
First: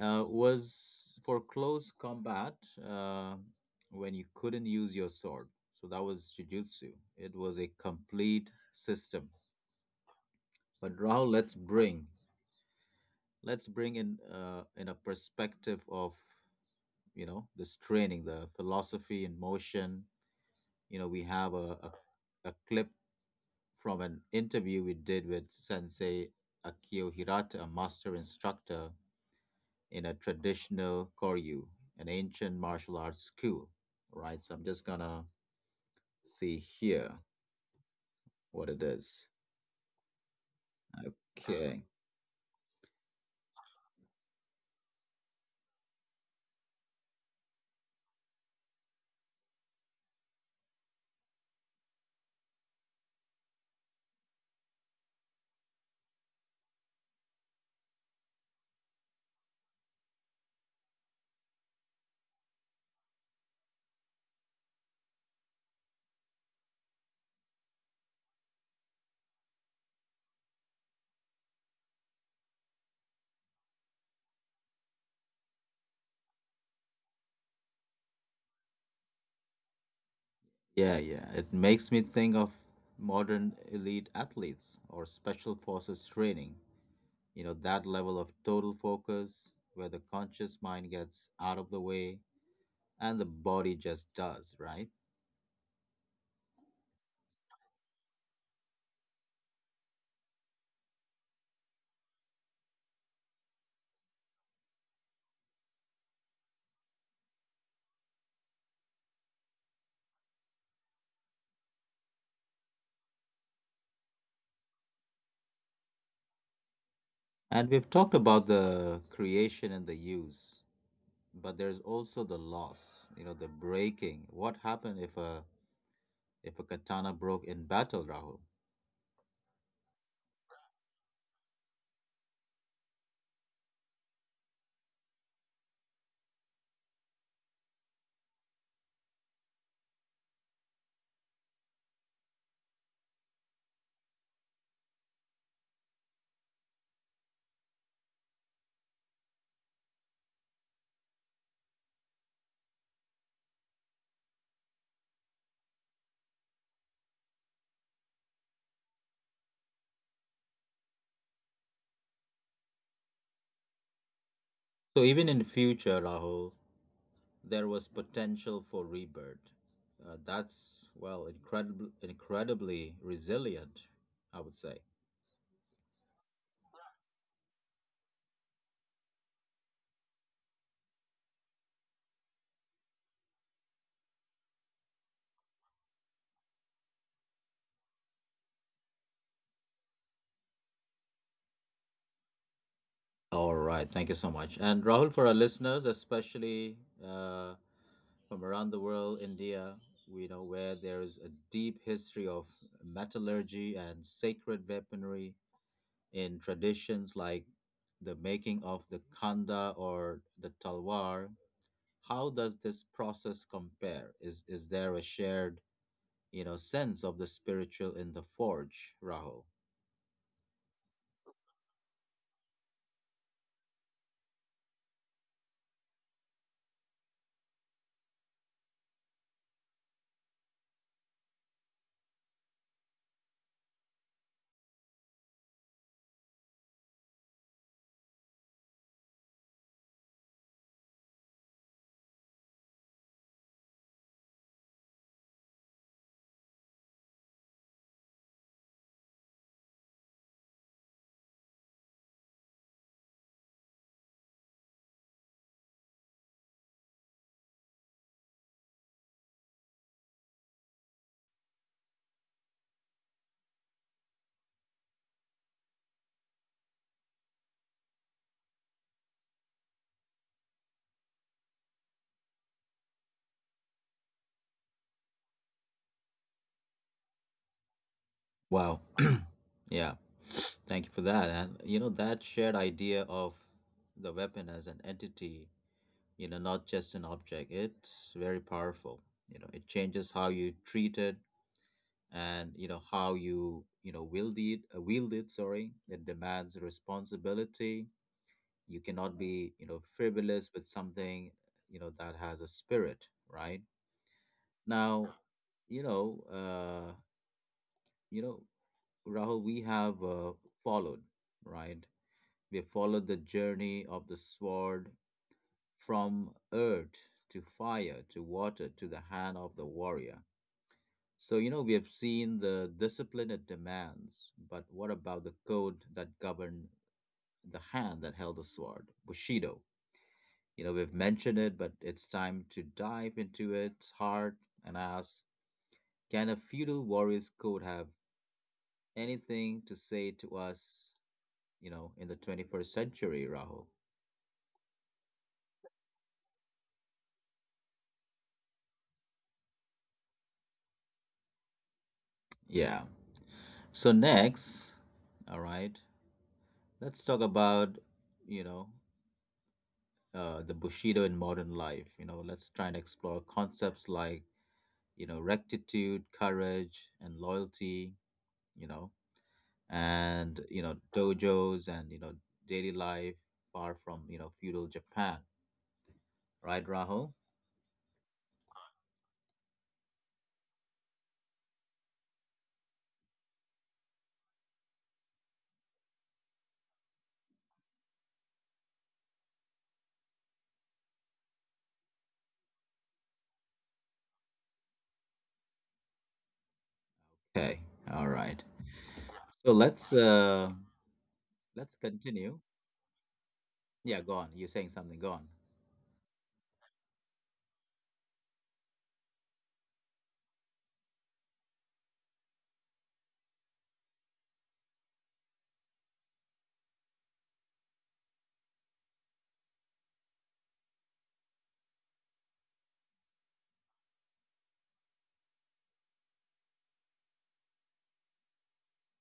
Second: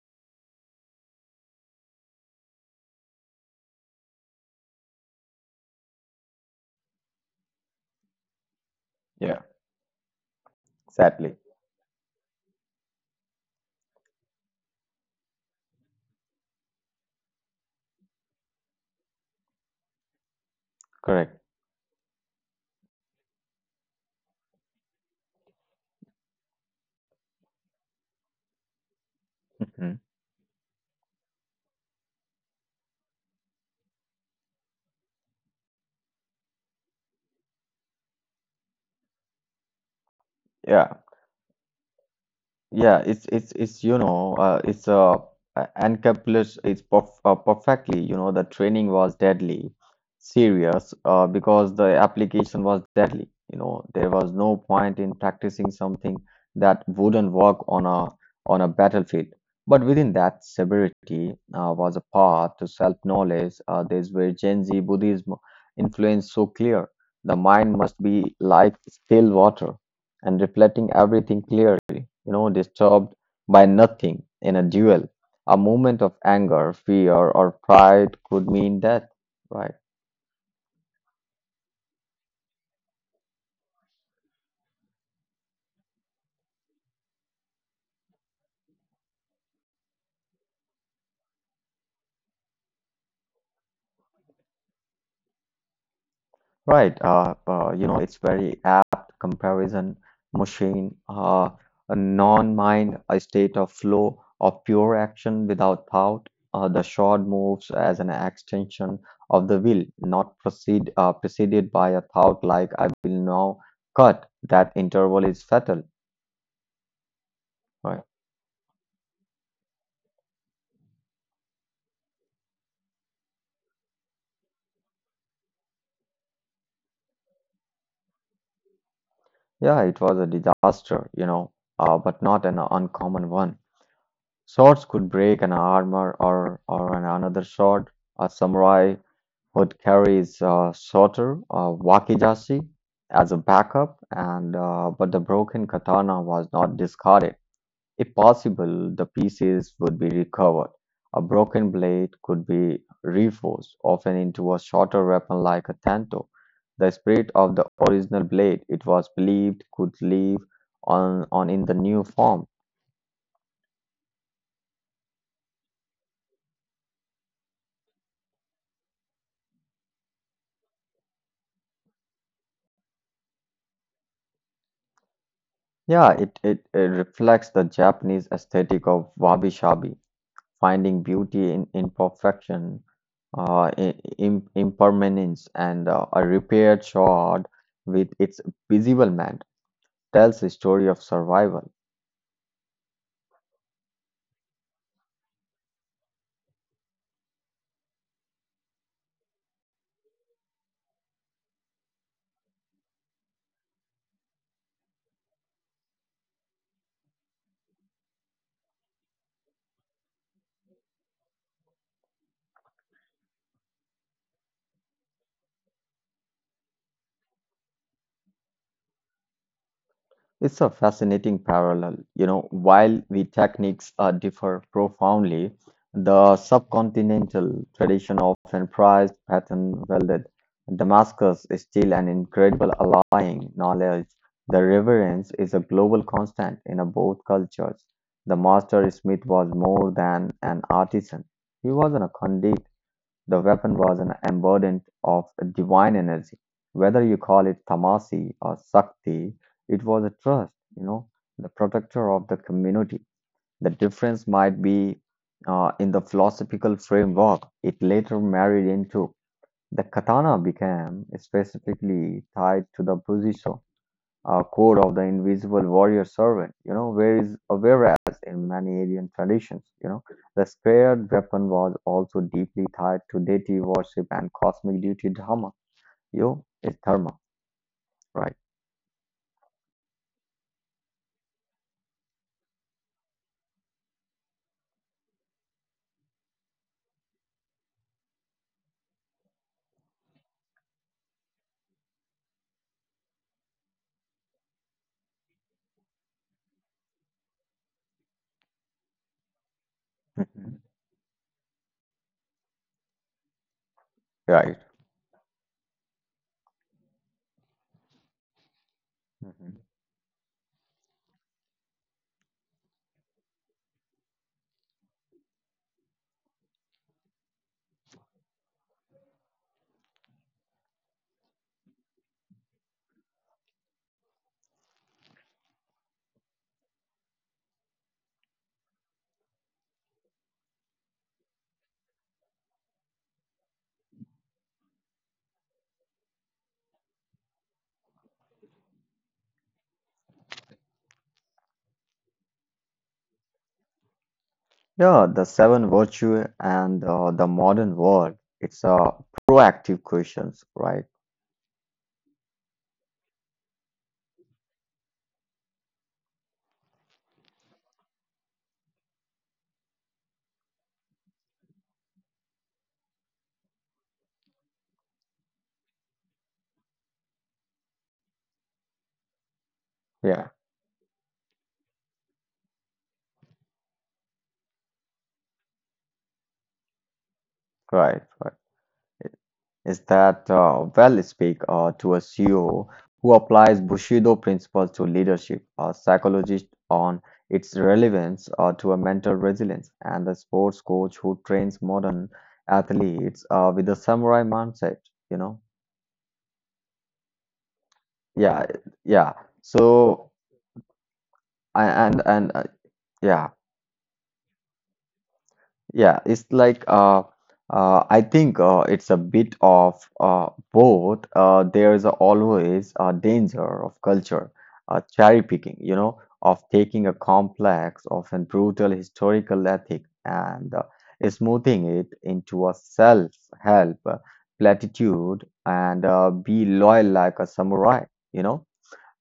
uh, was for close combat, uh, when you couldn't use your sword. So that was jujutsu. It was a complete system. Yeah. But Rahul, Sadly, let's bring let's bring in uh, in a perspective of, you know, this training, the philosophy in motion. You know, we correct. have a, a a clip from an interview we did with Sensei Akio Hirata, a master instructor Hmm. in a traditional Koryu, an ancient martial arts school. Right? So I'm just gonna see here what it is. Yeah, Okay. Yeah, it's it's it's you know uh, it's uh uh, encapsulates it's perf uh, perfectly. You know, the training was deadly serious uh, because the application was deadly. You know, there was no point in practicing something that wouldn't work on a on a battlefield, but within that severity uh, was a path to self-knowledge. Uh, there's where Gen Z Buddhism influence so clear, the mind must be like still water and reflecting everything clearly, you know, disturbed by nothing in a duel. A moment of anger, fear, or pride could mean death. Right, Yeah, yeah. It makes me think of modern elite athletes or special forces training. You know, that level of total focus where the conscious mind gets out of the way and the body just does, right? right. Uh, uh, you know, it's very apt comparison machine. Uh, a non-mind, a state of flow of pure action without thought. Uh, the short moves as an extension of the will, not proceed uh, preceded by a thought like "I will now cut." That interval is fatal. And we've Right. talked about the creation and the use, but there's also the loss, you know, the breaking. What happened if a if a katana broke in battle, Rahul? Yeah, it was a disaster, you know, uh, but not an uncommon one. Swords could break an armor or, or an, another sword. A samurai would carry his uh, shotter, uh, wakizashi as a backup, and uh, but the broken katana was not discarded. If possible, the pieces would be recovered. A broken blade could be reforged, often into a shorter weapon like a tanto. The spirit of the original blade, it was believed, could live on, on in the new form. So even in future, Rahul, there was potential for rebirth. Uh, that's well, incredible, incredibly resilient, I would say. Yeah, it, it, it reflects the Japanese aesthetic of wabi-sabi, finding beauty in imperfection, uh, I- im impermanence, and uh, a repaired sword with its visible man tells a story of survival. All right. Thank you so much. And Rahul, for our listeners, especially uh, from around the world, India, we know where there is a deep history of metallurgy and sacred weaponry in traditions like the making of the khanda or the talwar. How does this process compare? Is is there a shared, you know, sense of the spiritual in the forge, Rahul? It's a fascinating parallel. You know, while the techniques uh, differ profoundly, the subcontinental tradition often prized pattern welded. Damascus is still an incredible allying knowledge. The reverence is a global constant in uh, both cultures. The master smith was more than an artisan. He was an a conduit. The weapon was an embodiment of divine energy. Whether you call it tamasi or sakti, it was a trust, you know, the protector of the community. The difference might be uh, in the philosophical framework it later married into. The katana became specifically tied to the position uh, code of the invisible warrior servant, you know, where is uh, whereas in many Aryan traditions, you know, the scared weapon was also deeply tied to deity worship and cosmic duty dharma. Yo, it's dharma, right? Wow. Yeah, thank you for that. And you know, that shared idea of the weapon as an entity, you know, not just an object, it's very powerful. You know, it changes how you treat it and, you know, how you, you know, wield it, uh, wield it, sorry. It demands responsibility. You cannot be, you know, frivolous Mhm. with something, you know, that has a spirit, right? Right. Now, you know, uh, you know, Rahul, we Mhm. have uh, followed, right? We have followed the journey of the sword from earth to fire to water to the hand of the warrior. So, you know, we have seen the discipline it demands, but what about the code that governed the hand that held the sword? Bushido. You know, we've mentioned it, but it's time to dive into its heart and ask, can a feudal warrior's code have anything to say to us, you know, in the twenty-first century, Rahul? Yeah, the seven virtue and uh, the modern world. It's a uh, proactive questions, right? Yeah. So next, all right, let's talk about, you know, uh, the Bushido in modern life. You know, let's try and explore concepts like, you know, rectitude, courage, and loyalty, you know, Yeah, and, you know, dojos and, you know, daily life far from, you know, feudal Japan. Right, Rahul? right, right. is that uh, Well, speak uh, to a C E O who applies Bushido principles to leadership, a psychologist on its relevance uh, to a mental resilience, and a sports coach who trains modern athletes uh, with a samurai mindset. You know, Okay. All right. yeah, yeah. So let's So uh a- let's and and continue. uh, yeah. Yeah, go on. You're saying something. Go on. Yeah, it's like uh, uh, I think uh, it's a bit of uh, both. Uh, there's always a danger of culture uh, cherry picking, you know, of taking a complex, often brutal historical ethic and uh, smoothing it into a self-help uh, platitude and uh, be loyal like a samurai, you know.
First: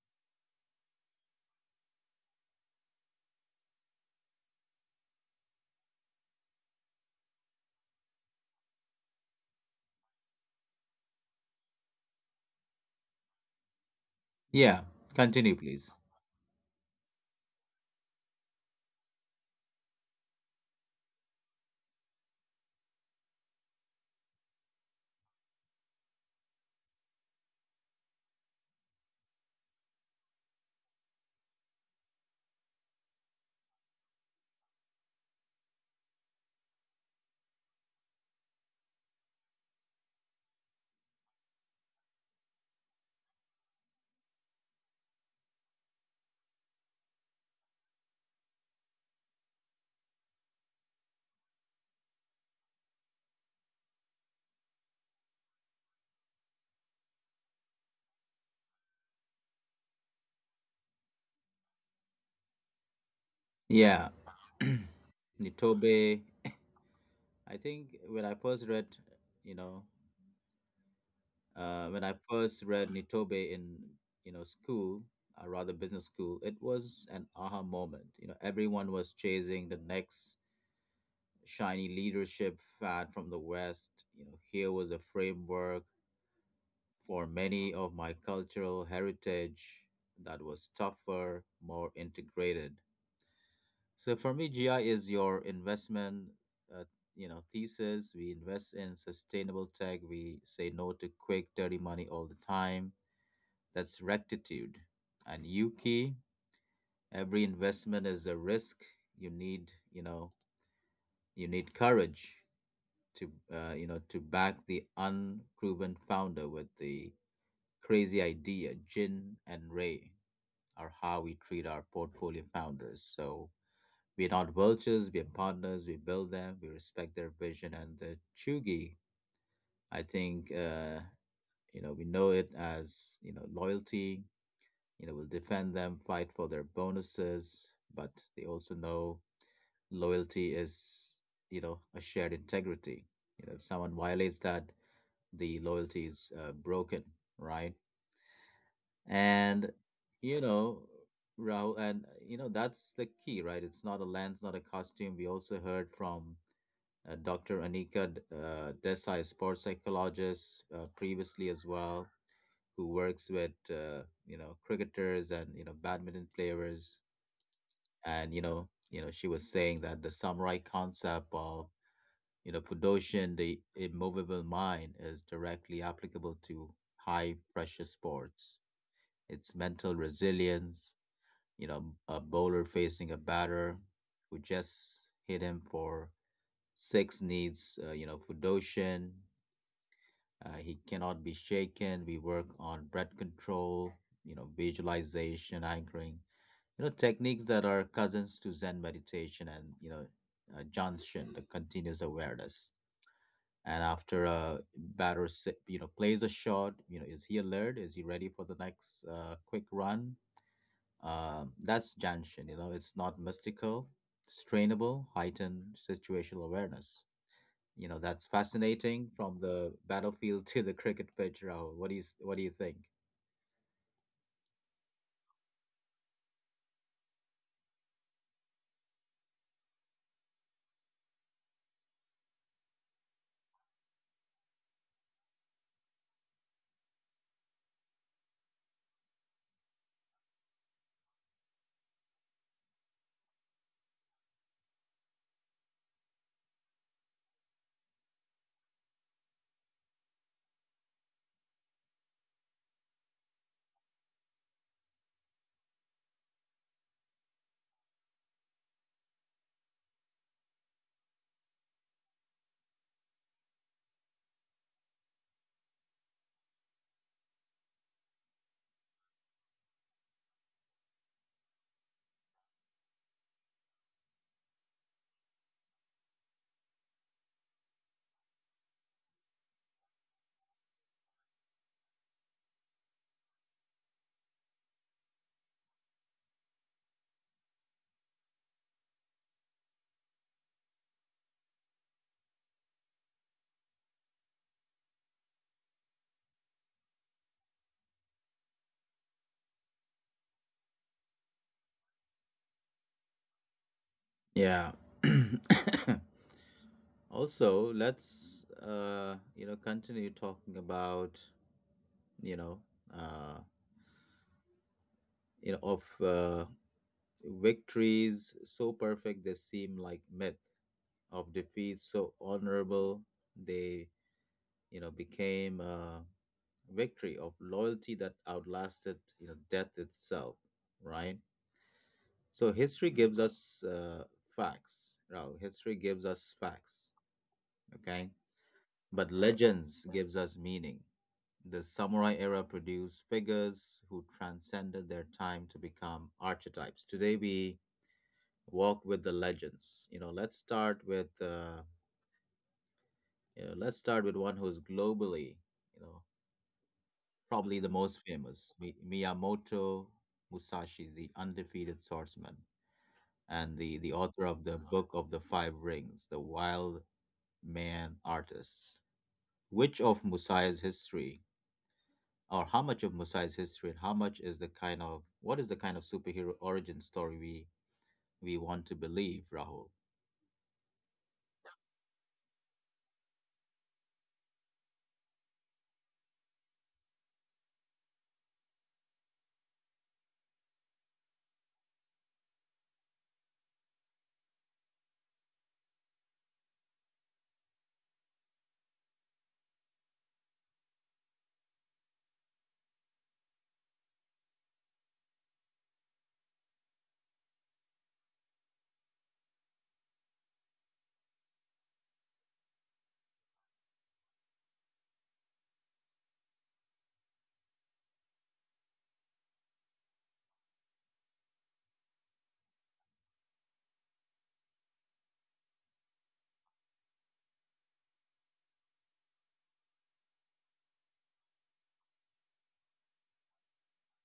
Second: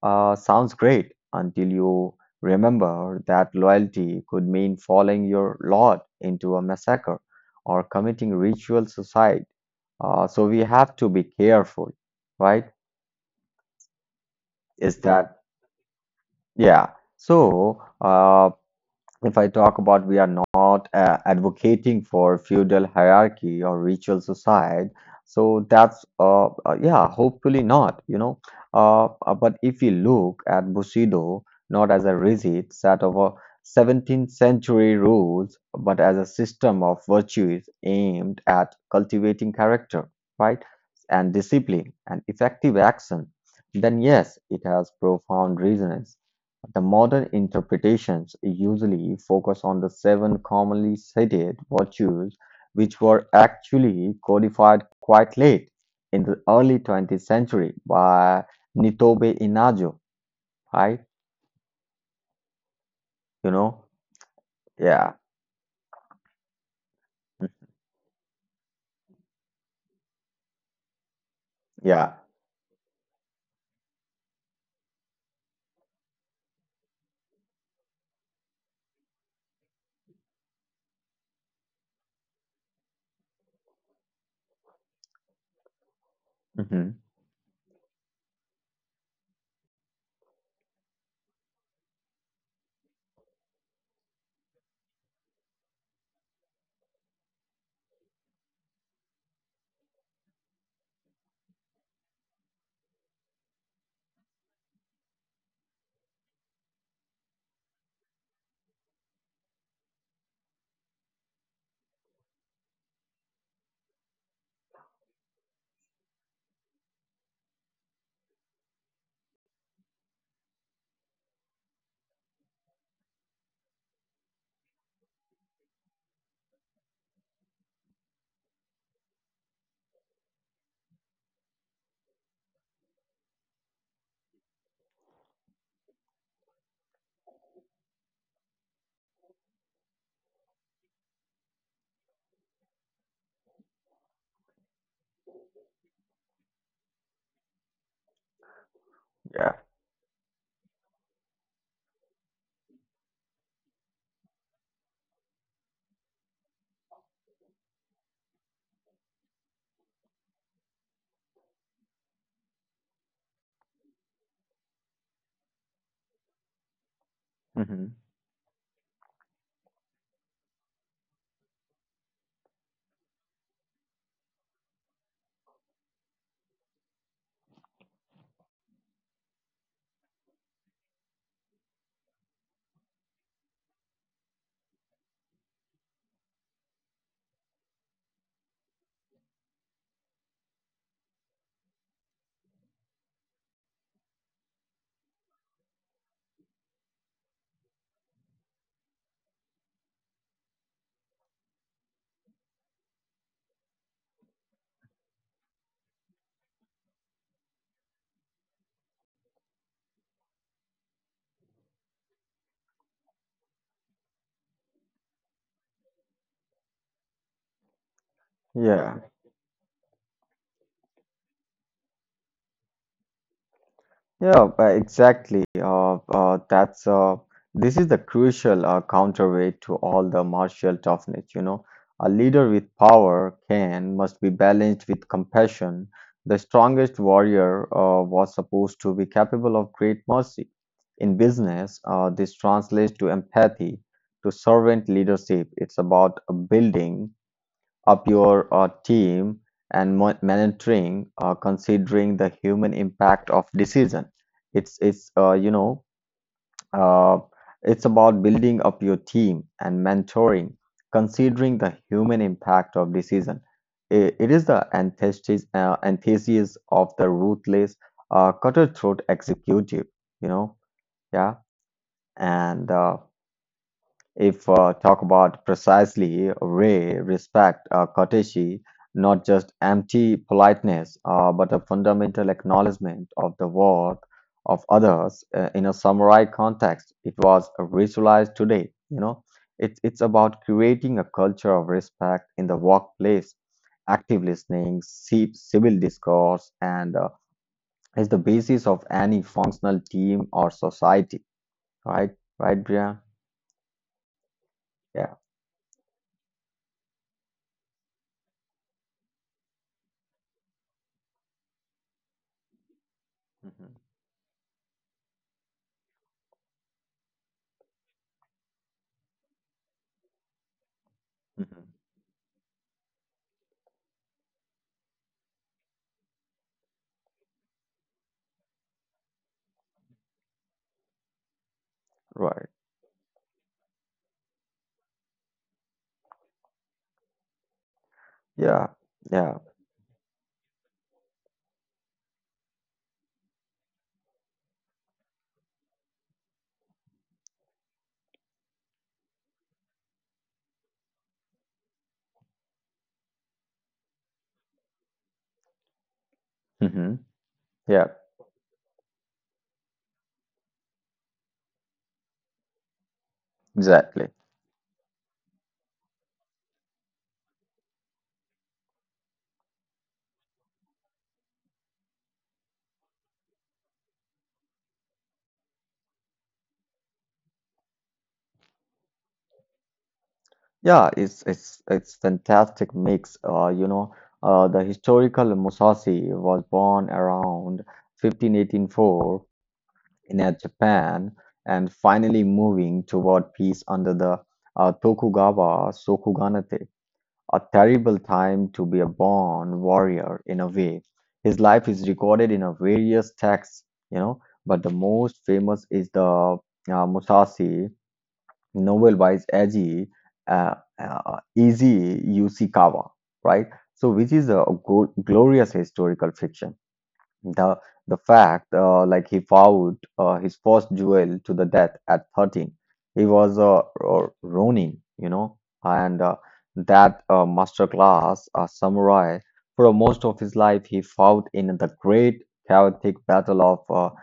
Uh, sounds great until you remember that loyalty could mean following your lord into a massacre or committing ritual suicide. Uh, so we have to be careful, right? Yeah, Is that, continue, please. yeah. So, uh, if I talk about, we are not uh, advocating for feudal hierarchy or ritual suicide, so that's uh, uh, yeah, hopefully not, you know. Uh, uh, but if we look at Bushido not as a rigid set of uh, seventeenth century rules, but as a system of virtues aimed at cultivating character, right, and discipline and effective action, then yes, it has profound resonance. The modern interpretations usually focus on the seven commonly cited virtues, which were actually codified quite late in the early twentieth century by Nitobe Inajo, right? You know? Yeah, Yeah, Nitobe. I think when I first read, you know, uh, when yeah, I first read Nitobe in, you know, school, or rather business school, it was an aha moment. You know, everyone was chasing the next shiny leadership fad from the West. You know, here was a framework hmm for many of my cultural heritage that was tougher, more integrated. So for me, G I is your investment, uh, you know, thesis. We invest in sustainable tech. We say no to quick, dirty money all the time. That's rectitude. And Yuki, every investment is a risk. You need, you know, you need courage to, uh, you know, to back the unproven founder with the crazy idea. Jin and Ray are how we treat our portfolio founders. So we're not vultures, we're partners, we build them, we respect their vision and the Chugi. I think, uh, you know, we know it as, you know, loyalty, you know, we'll defend them, fight for their bonuses, but they also know loyalty is, you know, a shared integrity. You know, if someone violates that, the loyalty is uh, broken, right? yeah, And, you know, Rahul, and, you know, that's the key, right? It's not a lens, not a costume. We also heard from uh, Doctor Anika uh, Desai, sports psychologist, uh, previously as well, who works with uh, you know, cricketers and you know badminton players, hmm and you know you know she was saying that the samurai concept of you know Fudoshin, the immovable mind, is directly applicable to high pressure sports. It's mental resilience. You know, a bowler facing a batter who just hit him for six needs, uh, you know, Fudoshin. Uh, he cannot be shaken. We work on breath control, you know, visualization, anchoring, you know, techniques that are cousins to Zen meditation and, you know, uh, Janshin, the continuous awareness. And after a batter, si- you know, plays a shot, you know, is he alert? Is he ready for the next uh, quick run? Um, that's Janshin, you know, it's not mystical, it's trainable, heightened situational awareness. You know, that's yeah. fascinating from the battlefield to the cricket pitch, Rahul. What do you s- what do you think? Yeah, uh, exactly. Uh, uh, that's uh, This is the crucial uh, counterweight to all the martial toughness. You know, a leader with power can must be balanced with compassion. The strongest warrior uh, was supposed to be capable of great mercy. In business, uh, this translates to empathy, to servant leadership. It's about uh, building up your uh, team and mo- monitoring uh, considering the human impact of decision. it's it's uh, you know uh, it's about building up your team and mentoring considering the human impact of decision. I- it is the antithesis uh, antithesis of the ruthless uh, cutthroat executive, you know. Yeah, and uh, if uh, talk about precisely way, respect, uh, courtesy, not just empty politeness, uh, but a fundamental acknowledgement of the worth of others. Uh, in a samurai context, it was visualized today. You know, it's it's about creating a culture of respect in the workplace, active listening, ci- civil discourse, and uh, is the basis of any functional team or society. Right, right, Brian? Yeah. Yeah. Also, let's uh, you know, continue talking about, you know, uh, Mhm. you know, of uh, victories so perfect they seem like myth, of Mhm. defeats so honorable they, you know, became a victory, of loyalty that outlasted, you know, death itself, right? Right. So history gives us uh, facts, Rao. History gives us facts, okay? Yeah. But Yeah. legends gives us meaning. The samurai era produced figures who transcended their time to become archetypes. Today we walk with the legends. You know, let's start with uh, you know, let's start with one who's globally, you know, hmm probably the Yeah, most famous, Mi- Miyamoto Musashi, the undefeated swordsman and the the exactly. author of the Book of the Five Rings, the wild man artists. Which of Musai's history, or how much of Musai's history, and how much is the kind of what is the kind of superhero origin story we we want to believe, Rahul? Yeah, it's it's it's fantastic mix. Uh, you know, uh, the historical Musashi was born around fifteen eighty-four in uh, Japan and finally moving toward peace under the uh, Tokugawa shogunate. A terrible time to be a born warrior in a way. His life is recorded in a various texts, you know, but the most famous is the uh, Musashi novel by Eiji uh, uh, Eiji Yoshikawa, right? So, which is a go- glorious historical fiction. the the fact, uh, like he fought uh, his first duel to the death at thirteen. He was a uh, Ronin, you know, and uh, that uh, master class, a samurai. For most of his life, he fought in the great chaotic battle of uh,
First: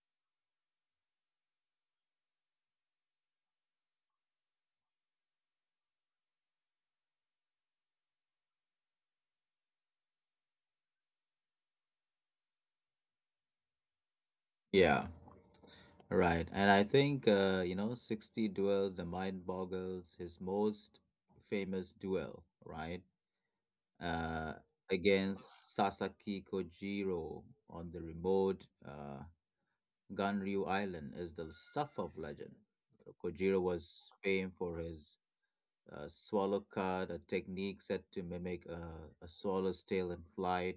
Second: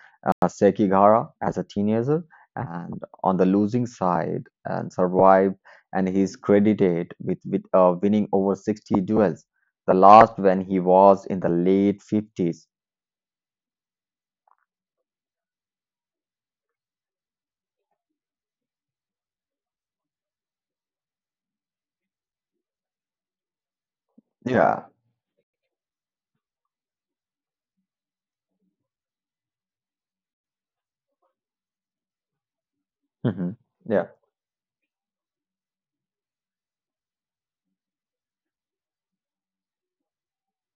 Sekigahara as a teenager, and on the losing side, and survived. And he's credited with, with uh, winning over sixty duels. The last when he was in the late fifties. Yeah, right. And I think uh, you know, sixty duels, the mind boggles. His most famous duel, right, uh, Yeah, against Sasaki Kojiro on the remote uh, Ganryu Island, is the stuff of legend. Mhm. Kojiro Yeah. was famed for his a swallow cut, a technique set to mimic a, a swallow's tail in flight.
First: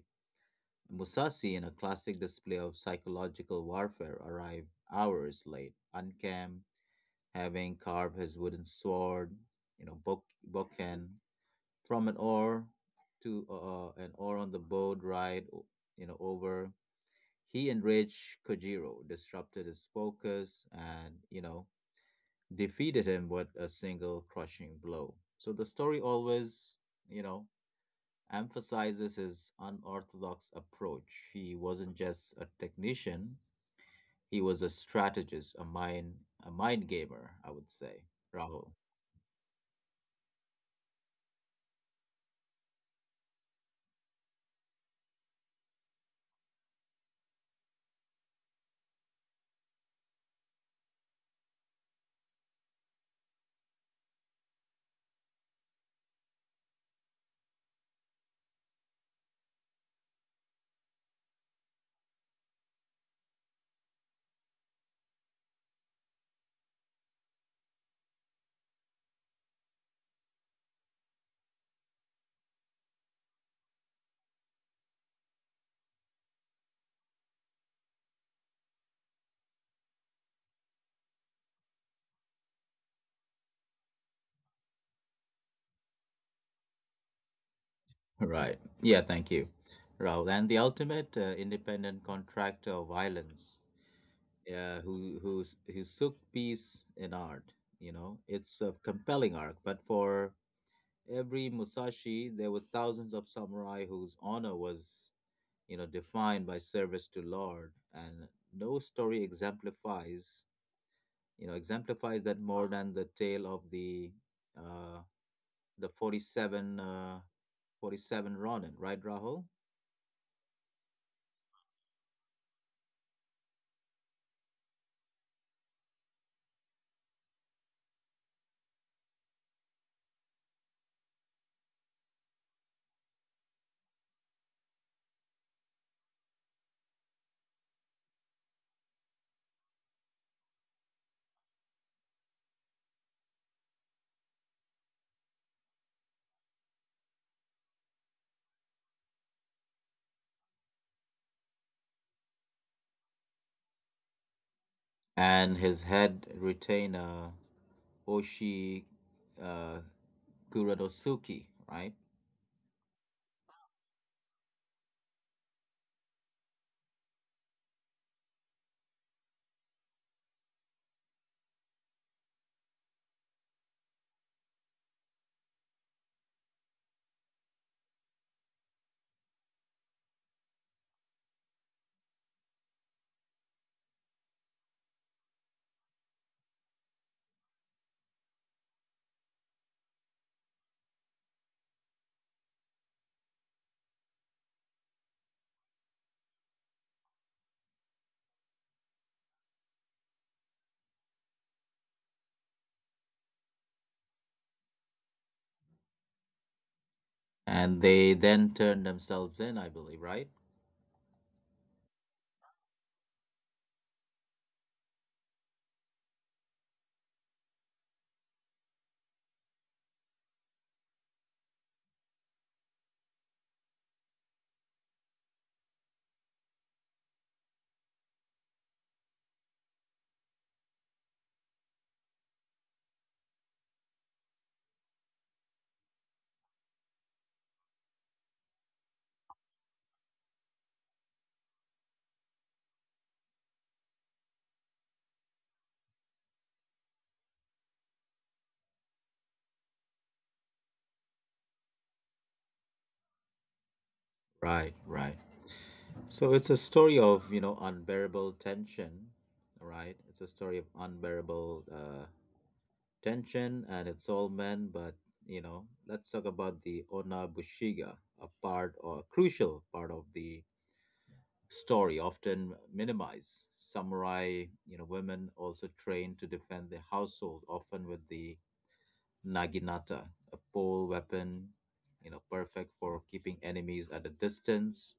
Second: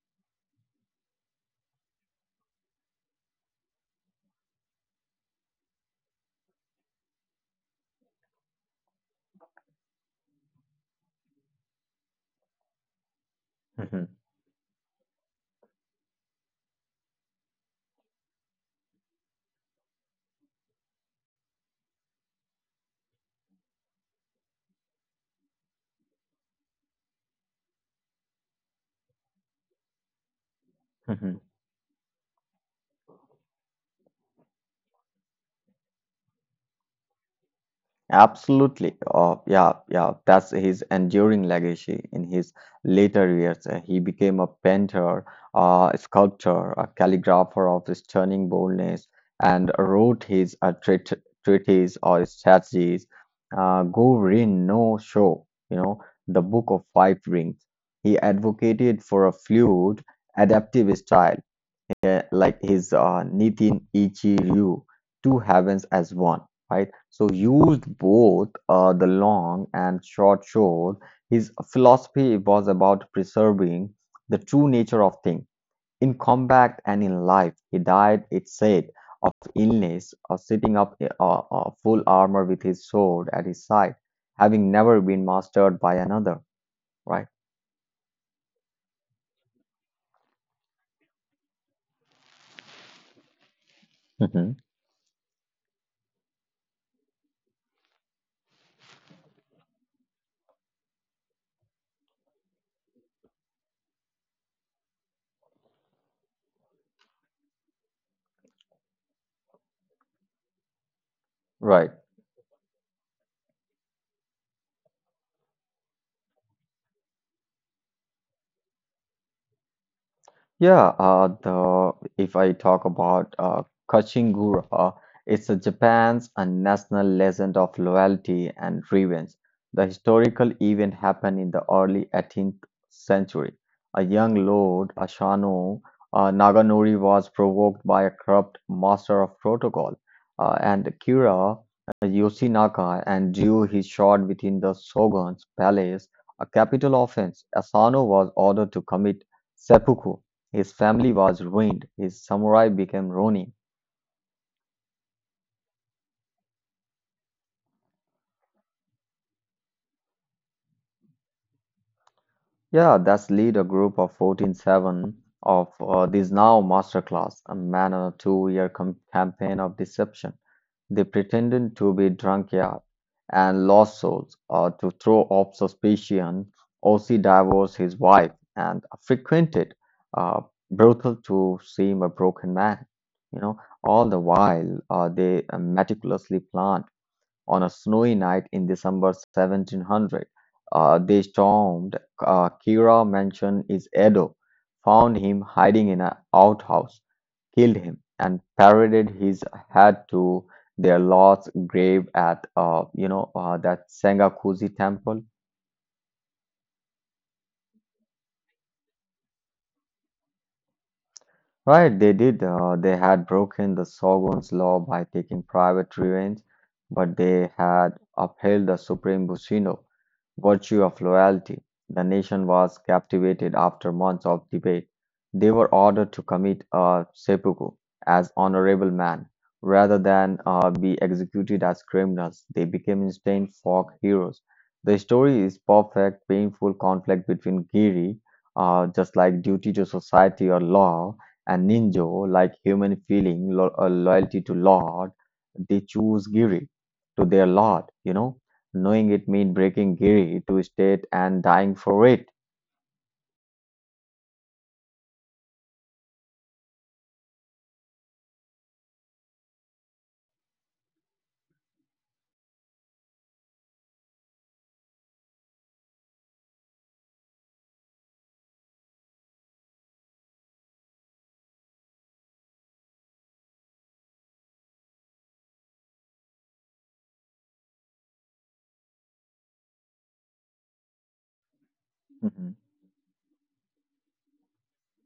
Musashi, in a classic display of psychological warfare, arrived hours late, unkempt, having carved his wooden sword, you know, book, bokeh, from an oar to uh, uh, Mhm. an oar on the boat ride, o- you know, over. He enraged Kojiro, disrupted his focus, and, you know, defeated him with a single crushing blow. So the story always, you know, emphasizes his unorthodox approach. Mhm. He wasn't just a technician, he was a strategist, a mind a mind gamer, I would say. Rahul. Absolutely. Uh, yeah, yeah. That's his enduring legacy in his later years. Uh, he became a painter, uh, a sculptor, a calligrapher of stunning boldness, and wrote his uh, treat treatise or strategies, uh, Go Rin no Show, you know, the Book of Five Rings. He advocated for a fluid, adaptive style uh, like his uh, Nitin Ichiryu, two heavens as one, right? So used both uh, the long and short shore. His philosophy was about preserving the true nature of things in combat and in life. He died, it said, of illness, of sitting up uh, uh, full armor with his sword at his side, having never been mastered by another, right? Right. Yeah, thank you, Rahul. And the ultimate uh, independent contractor of violence, Mhm. uh, who who's who took peace in art. You know, it's a compelling arc, but for every Musashi, there were thousands of samurai whose honor was, you know, defined by service to Lord, and no story exemplifies, you know, Right. exemplifies that more than the tale of the uh, the forty-seven, uh, forty-seven Ronin, right, Rahul? Yeah, uh, the if I talk about uh, Kachingura, it's a Japan's a national legend of loyalty and revenge. The historical event happened in the early eighteenth century. A young lord, Ashano uh, Naganori, was provoked by a corrupt master of protocol, uh, and Kira uh, Yoshinaka and drew his sword within the shogun's palace, a capital offense. Asano was ordered to commit seppuku. His family was ruined, his samurai became ronin. And his head retainer Oshi uh, Kuronosuke, right? Yeah, that's lead a group of fourteen-seven of uh, this now masterclass, a man on a two-year com- campaign of deception. They pretended to be drunkard and lost souls uh, to throw off suspicion. Osi divorced his wife and frequented uh, brothel to seem a broken man. You know, all the while uh, they uh, meticulously planned. On a snowy night in December seventeen hundred, uh, they stormed uh, Kira Mansion is Edo, found him hiding in an outhouse, killed him, and paraded his head to their lord's grave at uh, you know uh, that Sengakuji temple. And they then turned themselves in, I believe, right? Right, they did. Uh, they had broken the Shogun's law by taking private revenge, but they had upheld the supreme Bushido virtue of loyalty. The nation was captivated after months of debate. They were ordered to commit a seppuku as honorable men rather than uh, be executed as criminals. They became instant folk heroes. The story is perfect, painful conflict between Giri, uh, just like duty to society or law, and ninjo, like human feeling lo uh, loyalty to Lord, they choose Giri to their Lord, you know, knowing it means breaking Giri to state and dying for it. Right, right. So it's a story of, you know, unbearable tension, right? It's a story of unbearable uh, tension, and it's all men. But you know, let's talk about the onabushiga, a part or a crucial part of the story, often minimized. Samurai, you know, women also trained to defend the household, often with the naginata, a pole weapon, you know, perfect for keeping enemies at a distance.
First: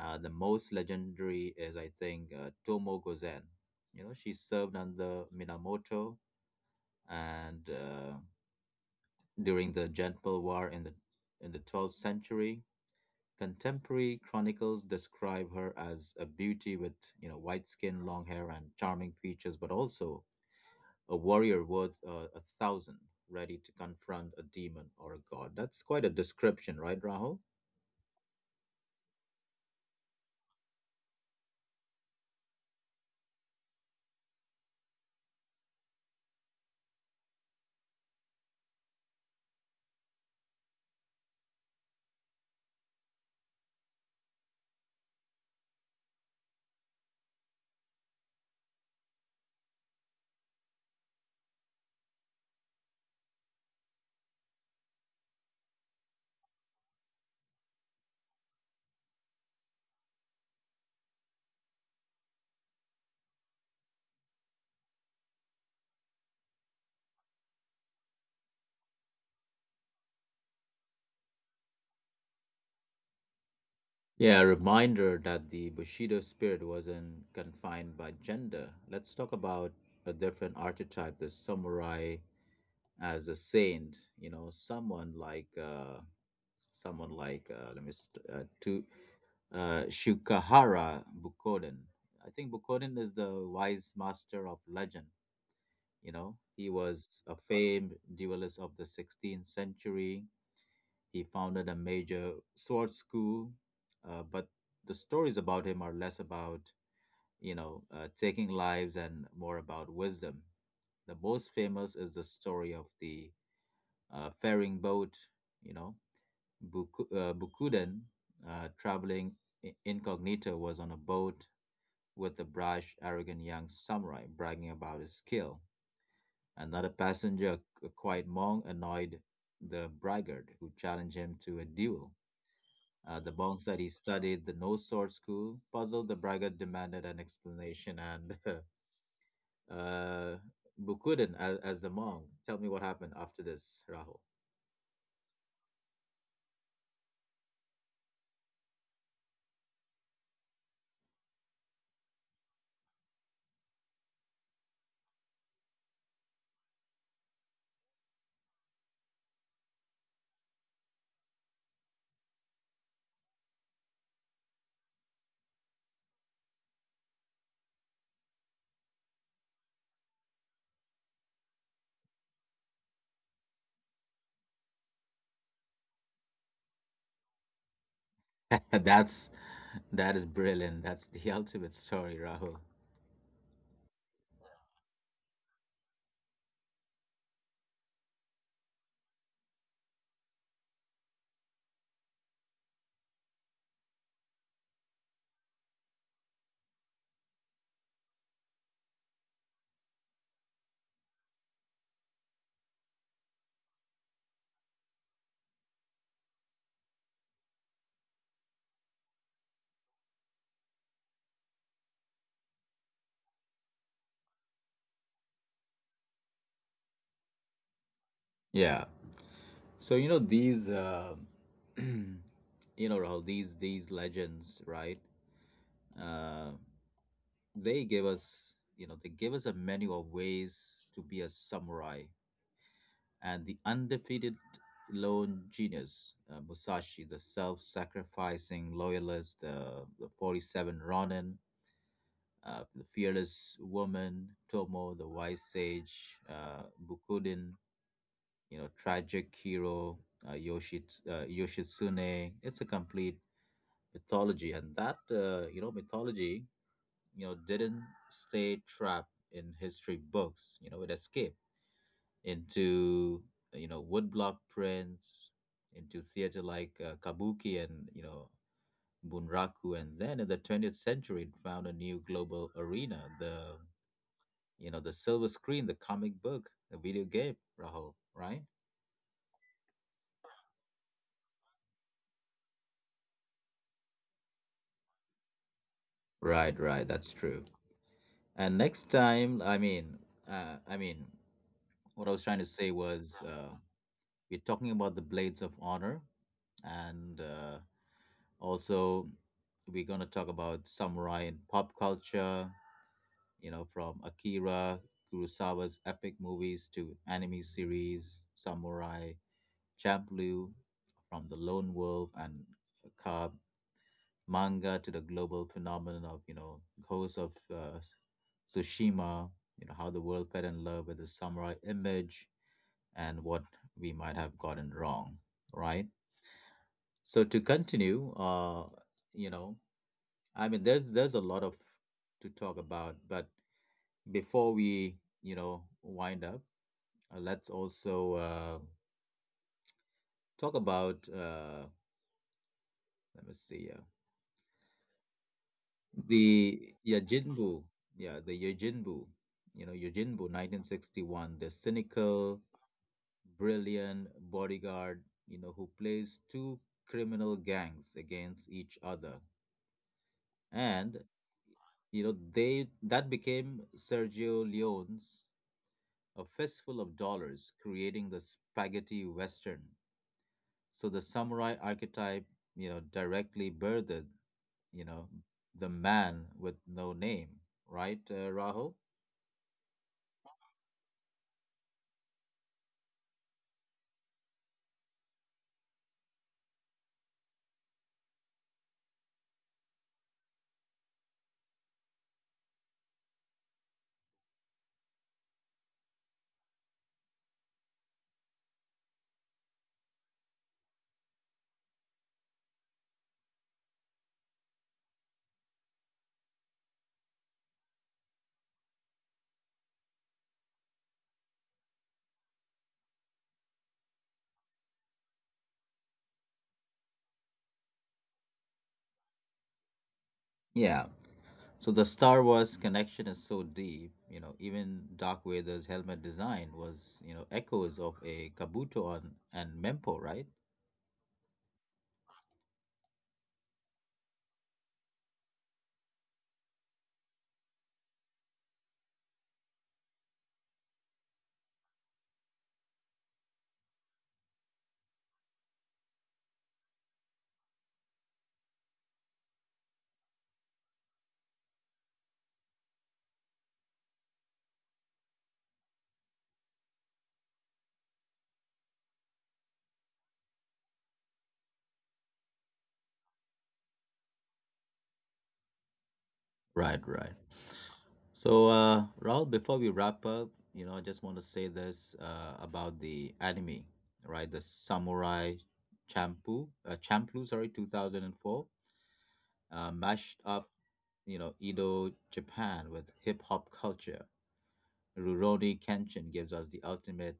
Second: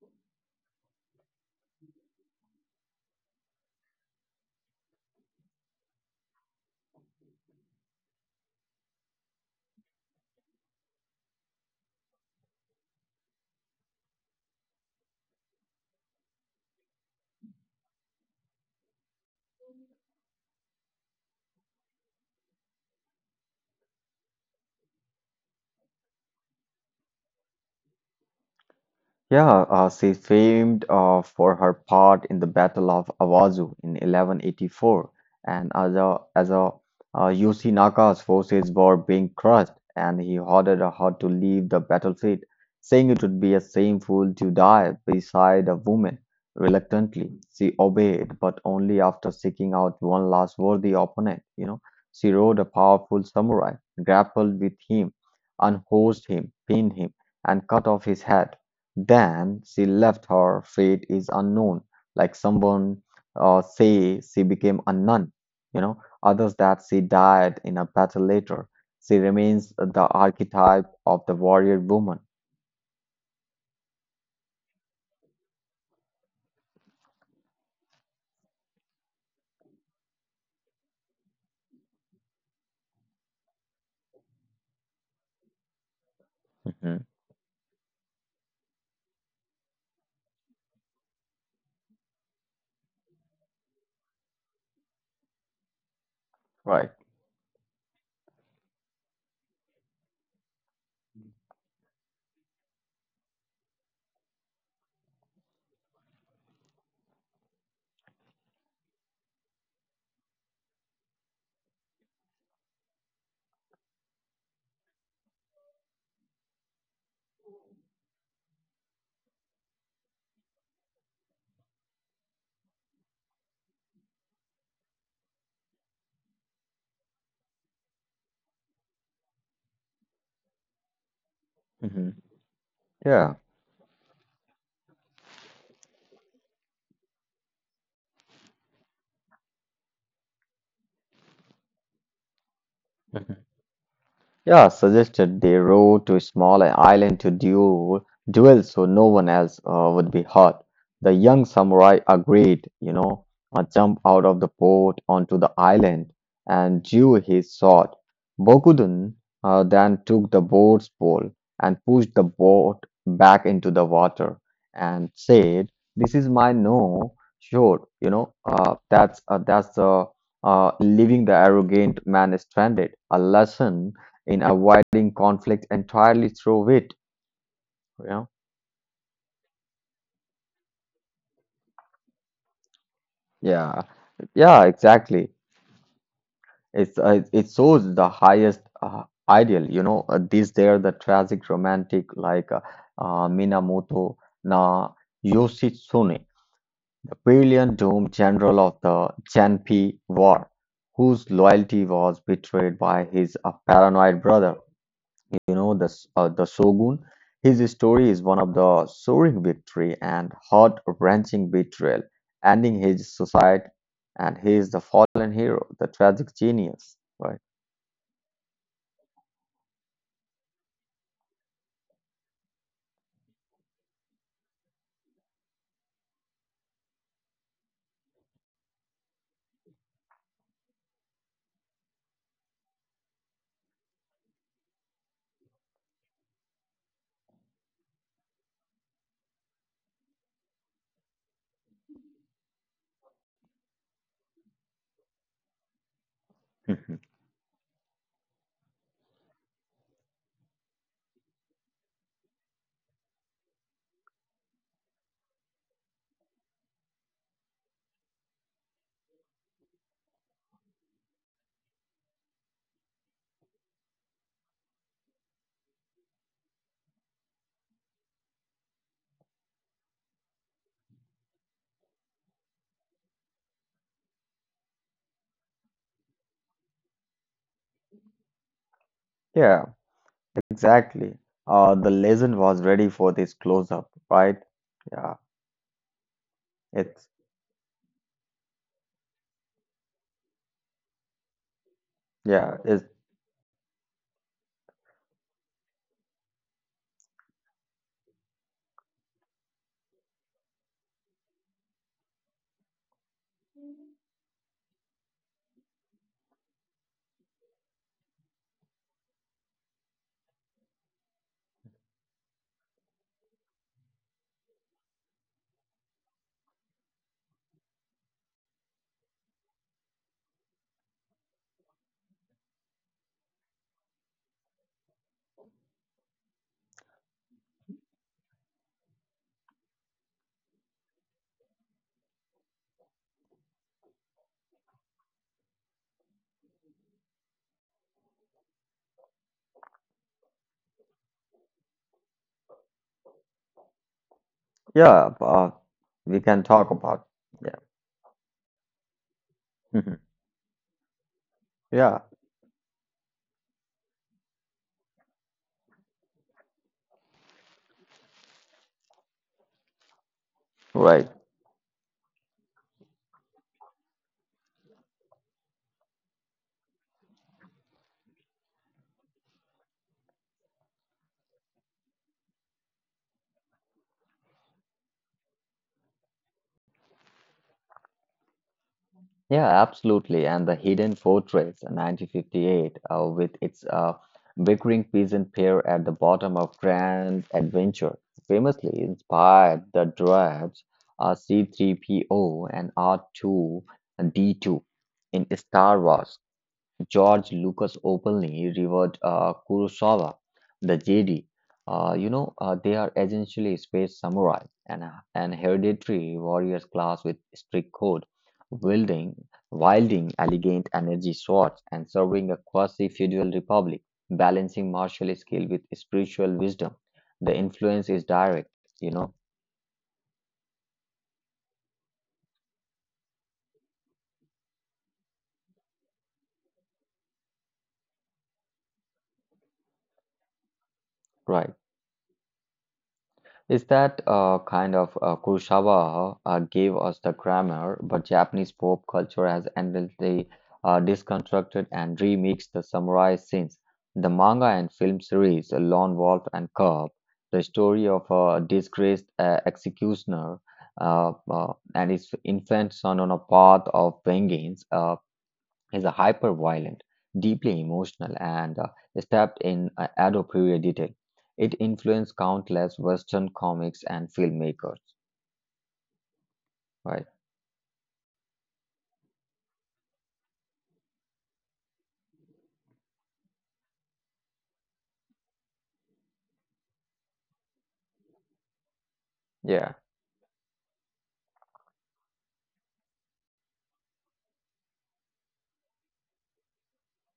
uh, The most legendary is, I think, uh, Tomo Gozen. You know, she served under Minamoto and uh, during the Genpei War in the in the twelfth century. Contemporary chronicles describe her as a beauty with you know white skin, long hair, and charming features, but also a warrior worth uh, a thousand, ready to confront a demon or a god. That's quite a description, right, Rahul? Yeah, uh, she's famed uh, for her part in the Battle of Awazu in eleven eighty-four, and as a, as a uh, Yoshinaka's forces were being crushed, and he ordered her to leave the battlefield, saying it would be a shameful to die beside a woman. Reluctantly, she obeyed, but only after seeking out one last worthy opponent. You know, she rode a powerful samurai, grappled with him, unhorsed him, pinned him, and cut off his head. Then she left; her fate is unknown. Like someone uh, say she became a nun, you know, others that she died in a battle later. She remains the archetype of the warrior woman. Yeah, a reminder that the Bushido spirit wasn't confined by gender. Let's talk about a different archetype, the samurai as a saint. You know, someone like uh, Mhm. someone like uh, let me st- uh, to uh, Shukahara Bukoden. I think Bukoden is the wise master of legend. You know, he Right. was a famed duelist of the sixteenth century. He founded a major sword school, uh, but the stories about him are less about, you know, uh, taking lives and more about wisdom. The most famous is the story of the uh, faring boat, you know. Buku, uh, Bukuden, uh, traveling i- incognito, was on a boat with a brash, arrogant young samurai bragging about his skill. Another passenger, a quiet monk, annoyed the braggart who challenged him to a hmm duel. Uh, the Yeah. monks that he studied, the no sword school, puzzled the braggart demanded an explanation, and uh, Bukuden as, as the monk. Tell me what happened after this, Rahul. Yeah, suggested they row to a small island to duel, duel so no one else uh, would be hurt. The young samurai agreed, you know, uh, jumped out of the boat onto the island and drew his sword. Bokudun uh, then took the boat's pole and pushed the boat back into the water and said, "This is my no shore, you know, uh, that's uh, that's the uh, leaving the arrogant man stranded. A lesson" in avoiding conflict entirely through wit. You know? That's that is brilliant. That's the ultimate story, Rahul. Yeah, yeah, exactly. It's uh, it shows the highest uh, ideal. You know, uh, these there the tragic romantic like uh, uh, Minamoto na Yoshitsune, brilliant doomed general of the Janpei War, whose loyalty was betrayed by his uh, paranoid brother. You know, the, s- uh, the shogun, his story is one of the soaring victory and heart-wrenching betrayal, ending his society, and he is the fallen hero, the tragic genius, right? Yeah. So you know these, uh, you know Rahul, these these legends, right? Uh, they give us, you know, they give us a menu of ways to be a samurai and the undefeated lone genius, uh, Musashi, the self sacrificing loyalist, uh, the forty-seven Ronin, uh, the fearless woman, Tomo, the wise sage, uh, Mhm. Bukudin, you know, tragic hero, uh, Yoshi, uh, Yoshitsune. It's a complete mythology, and that, uh, you know, mythology, you know, didn't stay trapped in history books, you know, it escaped into you know woodblock prints, into theater like uh, kabuki and you know bunraku, and then in the twentieth century it found a new global arena. The you know the silver screen, the comic book, the video game, Rahul, right? Yeah, exactly. Uh, the legend was ready for this close-up, right? Yeah, Right, it's right. That's true. And next time, I mean, uh, I mean, what I was yeah, trying to it's say was uh, we're talking about the blades of honor, and uh, also we're gonna talk about samurai and pop culture, you know, from Akira Kurosawa's epic movies to anime series, Samurai Champloo, from the Lone Wolf and Cub manga to the global phenomenon of, you know, Ghost of uh, Tsushima, you know, how the world fell in love with the samurai image and what we might have gotten wrong, right? So to continue, uh, you know, I mean, there's there's a lot of to talk about, but before we you know wind up, uh, let's also uh, talk about uh, let me see uh, yeah. Uh, we can talk the about yajinbu yeah, yeah the Yojinbu, you know, Mhm. Yojinbu, nineteen sixty-one, the yeah, cynical brilliant bodyguard, you know, who plays two criminal gangs against each other, and right. you know they that became Sergio Leone's A Fistful of Dollars, creating the spaghetti western. So the samurai archetype, you know, directly birthed, you know, the man with no name, right, uh, Rahul? Yeah, absolutely. And the Hidden Fortress, uh, nineteen fifty-eight, uh, with its uh, bickering peasant pair at the bottom of Grand Adventure, famously inspired the droids uh, C3PO and R two D two in Star Wars. George Lucas openly revered uh, Kurosawa, the Jedi. Uh, you know, uh, they are essentially space samurai and an hereditary warriors class with strict code, wielding, wielding elegant energy swords and serving a quasi-feudal republic, balancing martial skill with spiritual wisdom. The influence is direct, you know, Yeah. So the Star Wars connection is so deep, you know, even Dark Vader's helmet design was, you know, echoes of a Kabuto on, and Mempo, right? right? is that uh, kind of uh, Kurosawa uh, gave us the grammar, but Japanese pop culture has endlessly uh, deconstructed and remixed the samurai scenes. The manga and film series, uh, Lone Wolf and Cub, the story of a disgraced uh, executioner uh, uh, and his infant son on a path of vengeance, uh, is a hyper violent, deeply emotional, and uh, steeped in uh, adoprevia detail. It influenced countless Western comics and filmmakers, Right, right? right. So, uh, Rahul, before we wrap up, you know, I just want to say this uh, about the anime, right? The Samurai Champloo, uh, Champloo, sorry, two thousand four, uh, Yeah. mashed up, you know, Edo Japan with hip hop culture. Rurouni Kenshin gives us the ultimate,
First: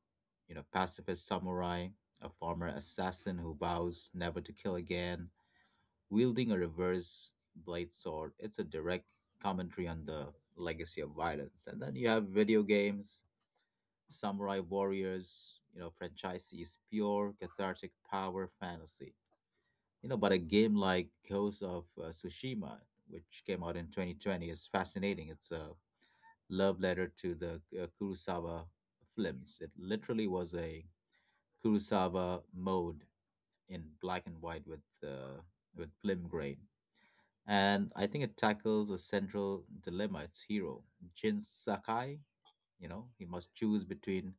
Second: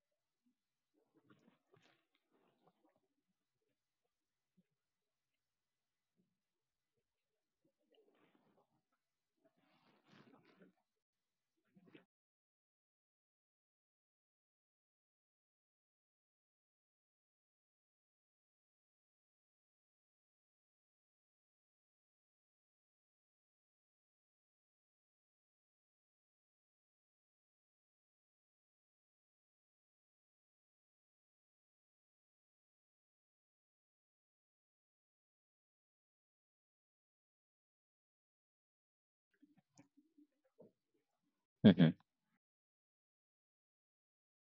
you know, pacifist samurai, a former assassin who vows never to kill again, wielding a reverse blade sword. It's a direct commentary on the legacy of violence. And then you have video games, samurai warriors, you know, franchisees, pure cathartic power fantasy, you know, but a game like Ghost of uh, Tsushima, which came out in twenty twenty, is fascinating. It's a love letter to the uh, Kurosawa films. It literally was a Kurosawa mode in black and white with uh, with film grain. And I think it tackles a central dilemma. Its hero, Jin hmm Sakai, you know, he must choose between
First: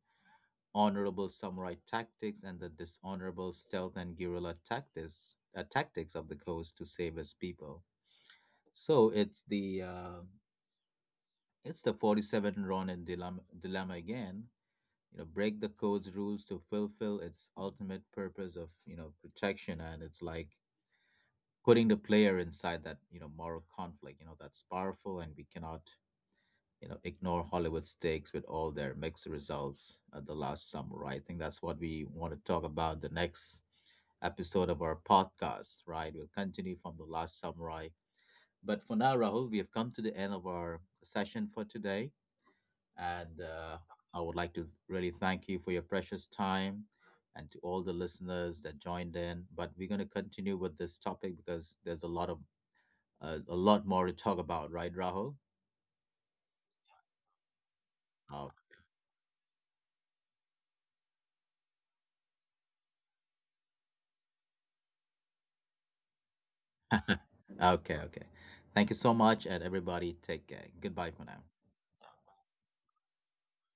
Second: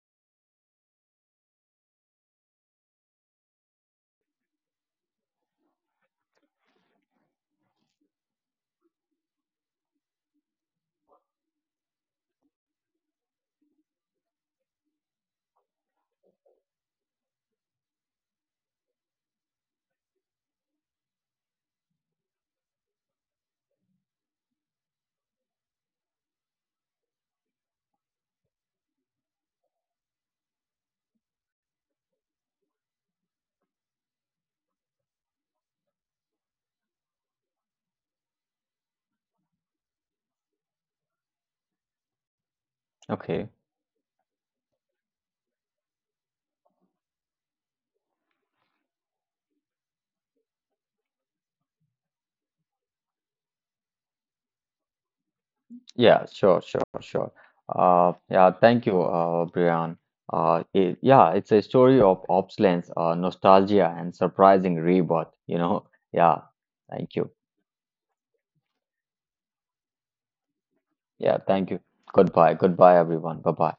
honorable samurai tactics and the dishonorable stealth and guerrilla tactics uh, tactics of the coast to save his people. So it's the uh, it's the forty-seven Ronin dilemma, dilemma again. You know, break the code's rules to fulfill its ultimate purpose of you know protection, and it's like putting the player inside that you know moral conflict. You know that's powerful, and we cannot you know ignore Hollywood stakes with all their mixed results at the last summer. I think that's what we want to talk about the next episode of our podcast, right? We'll continue from the last samurai. But for now, Rahul, we have come to the end of our session for today. Okay. And uh, I would like to really thank you for your precious time and to all the listeners that joined in. But we're going to continue with this topic because there's a lot of uh, a lot more to talk about, right, Rahul? Yeah, sure, sure, sure. Uh, yeah, Oh, thank you, uh, Brian. Uh, it, yeah, it's a story of obsolescence, uh, nostalgia, and surprising rebirth, you know? Yeah, thank you. okay, okay. Thank you so much, and everybody, take care. Goodbye for Yeah, now. thank you. Goodbye. Goodbye, everyone. Bye bye.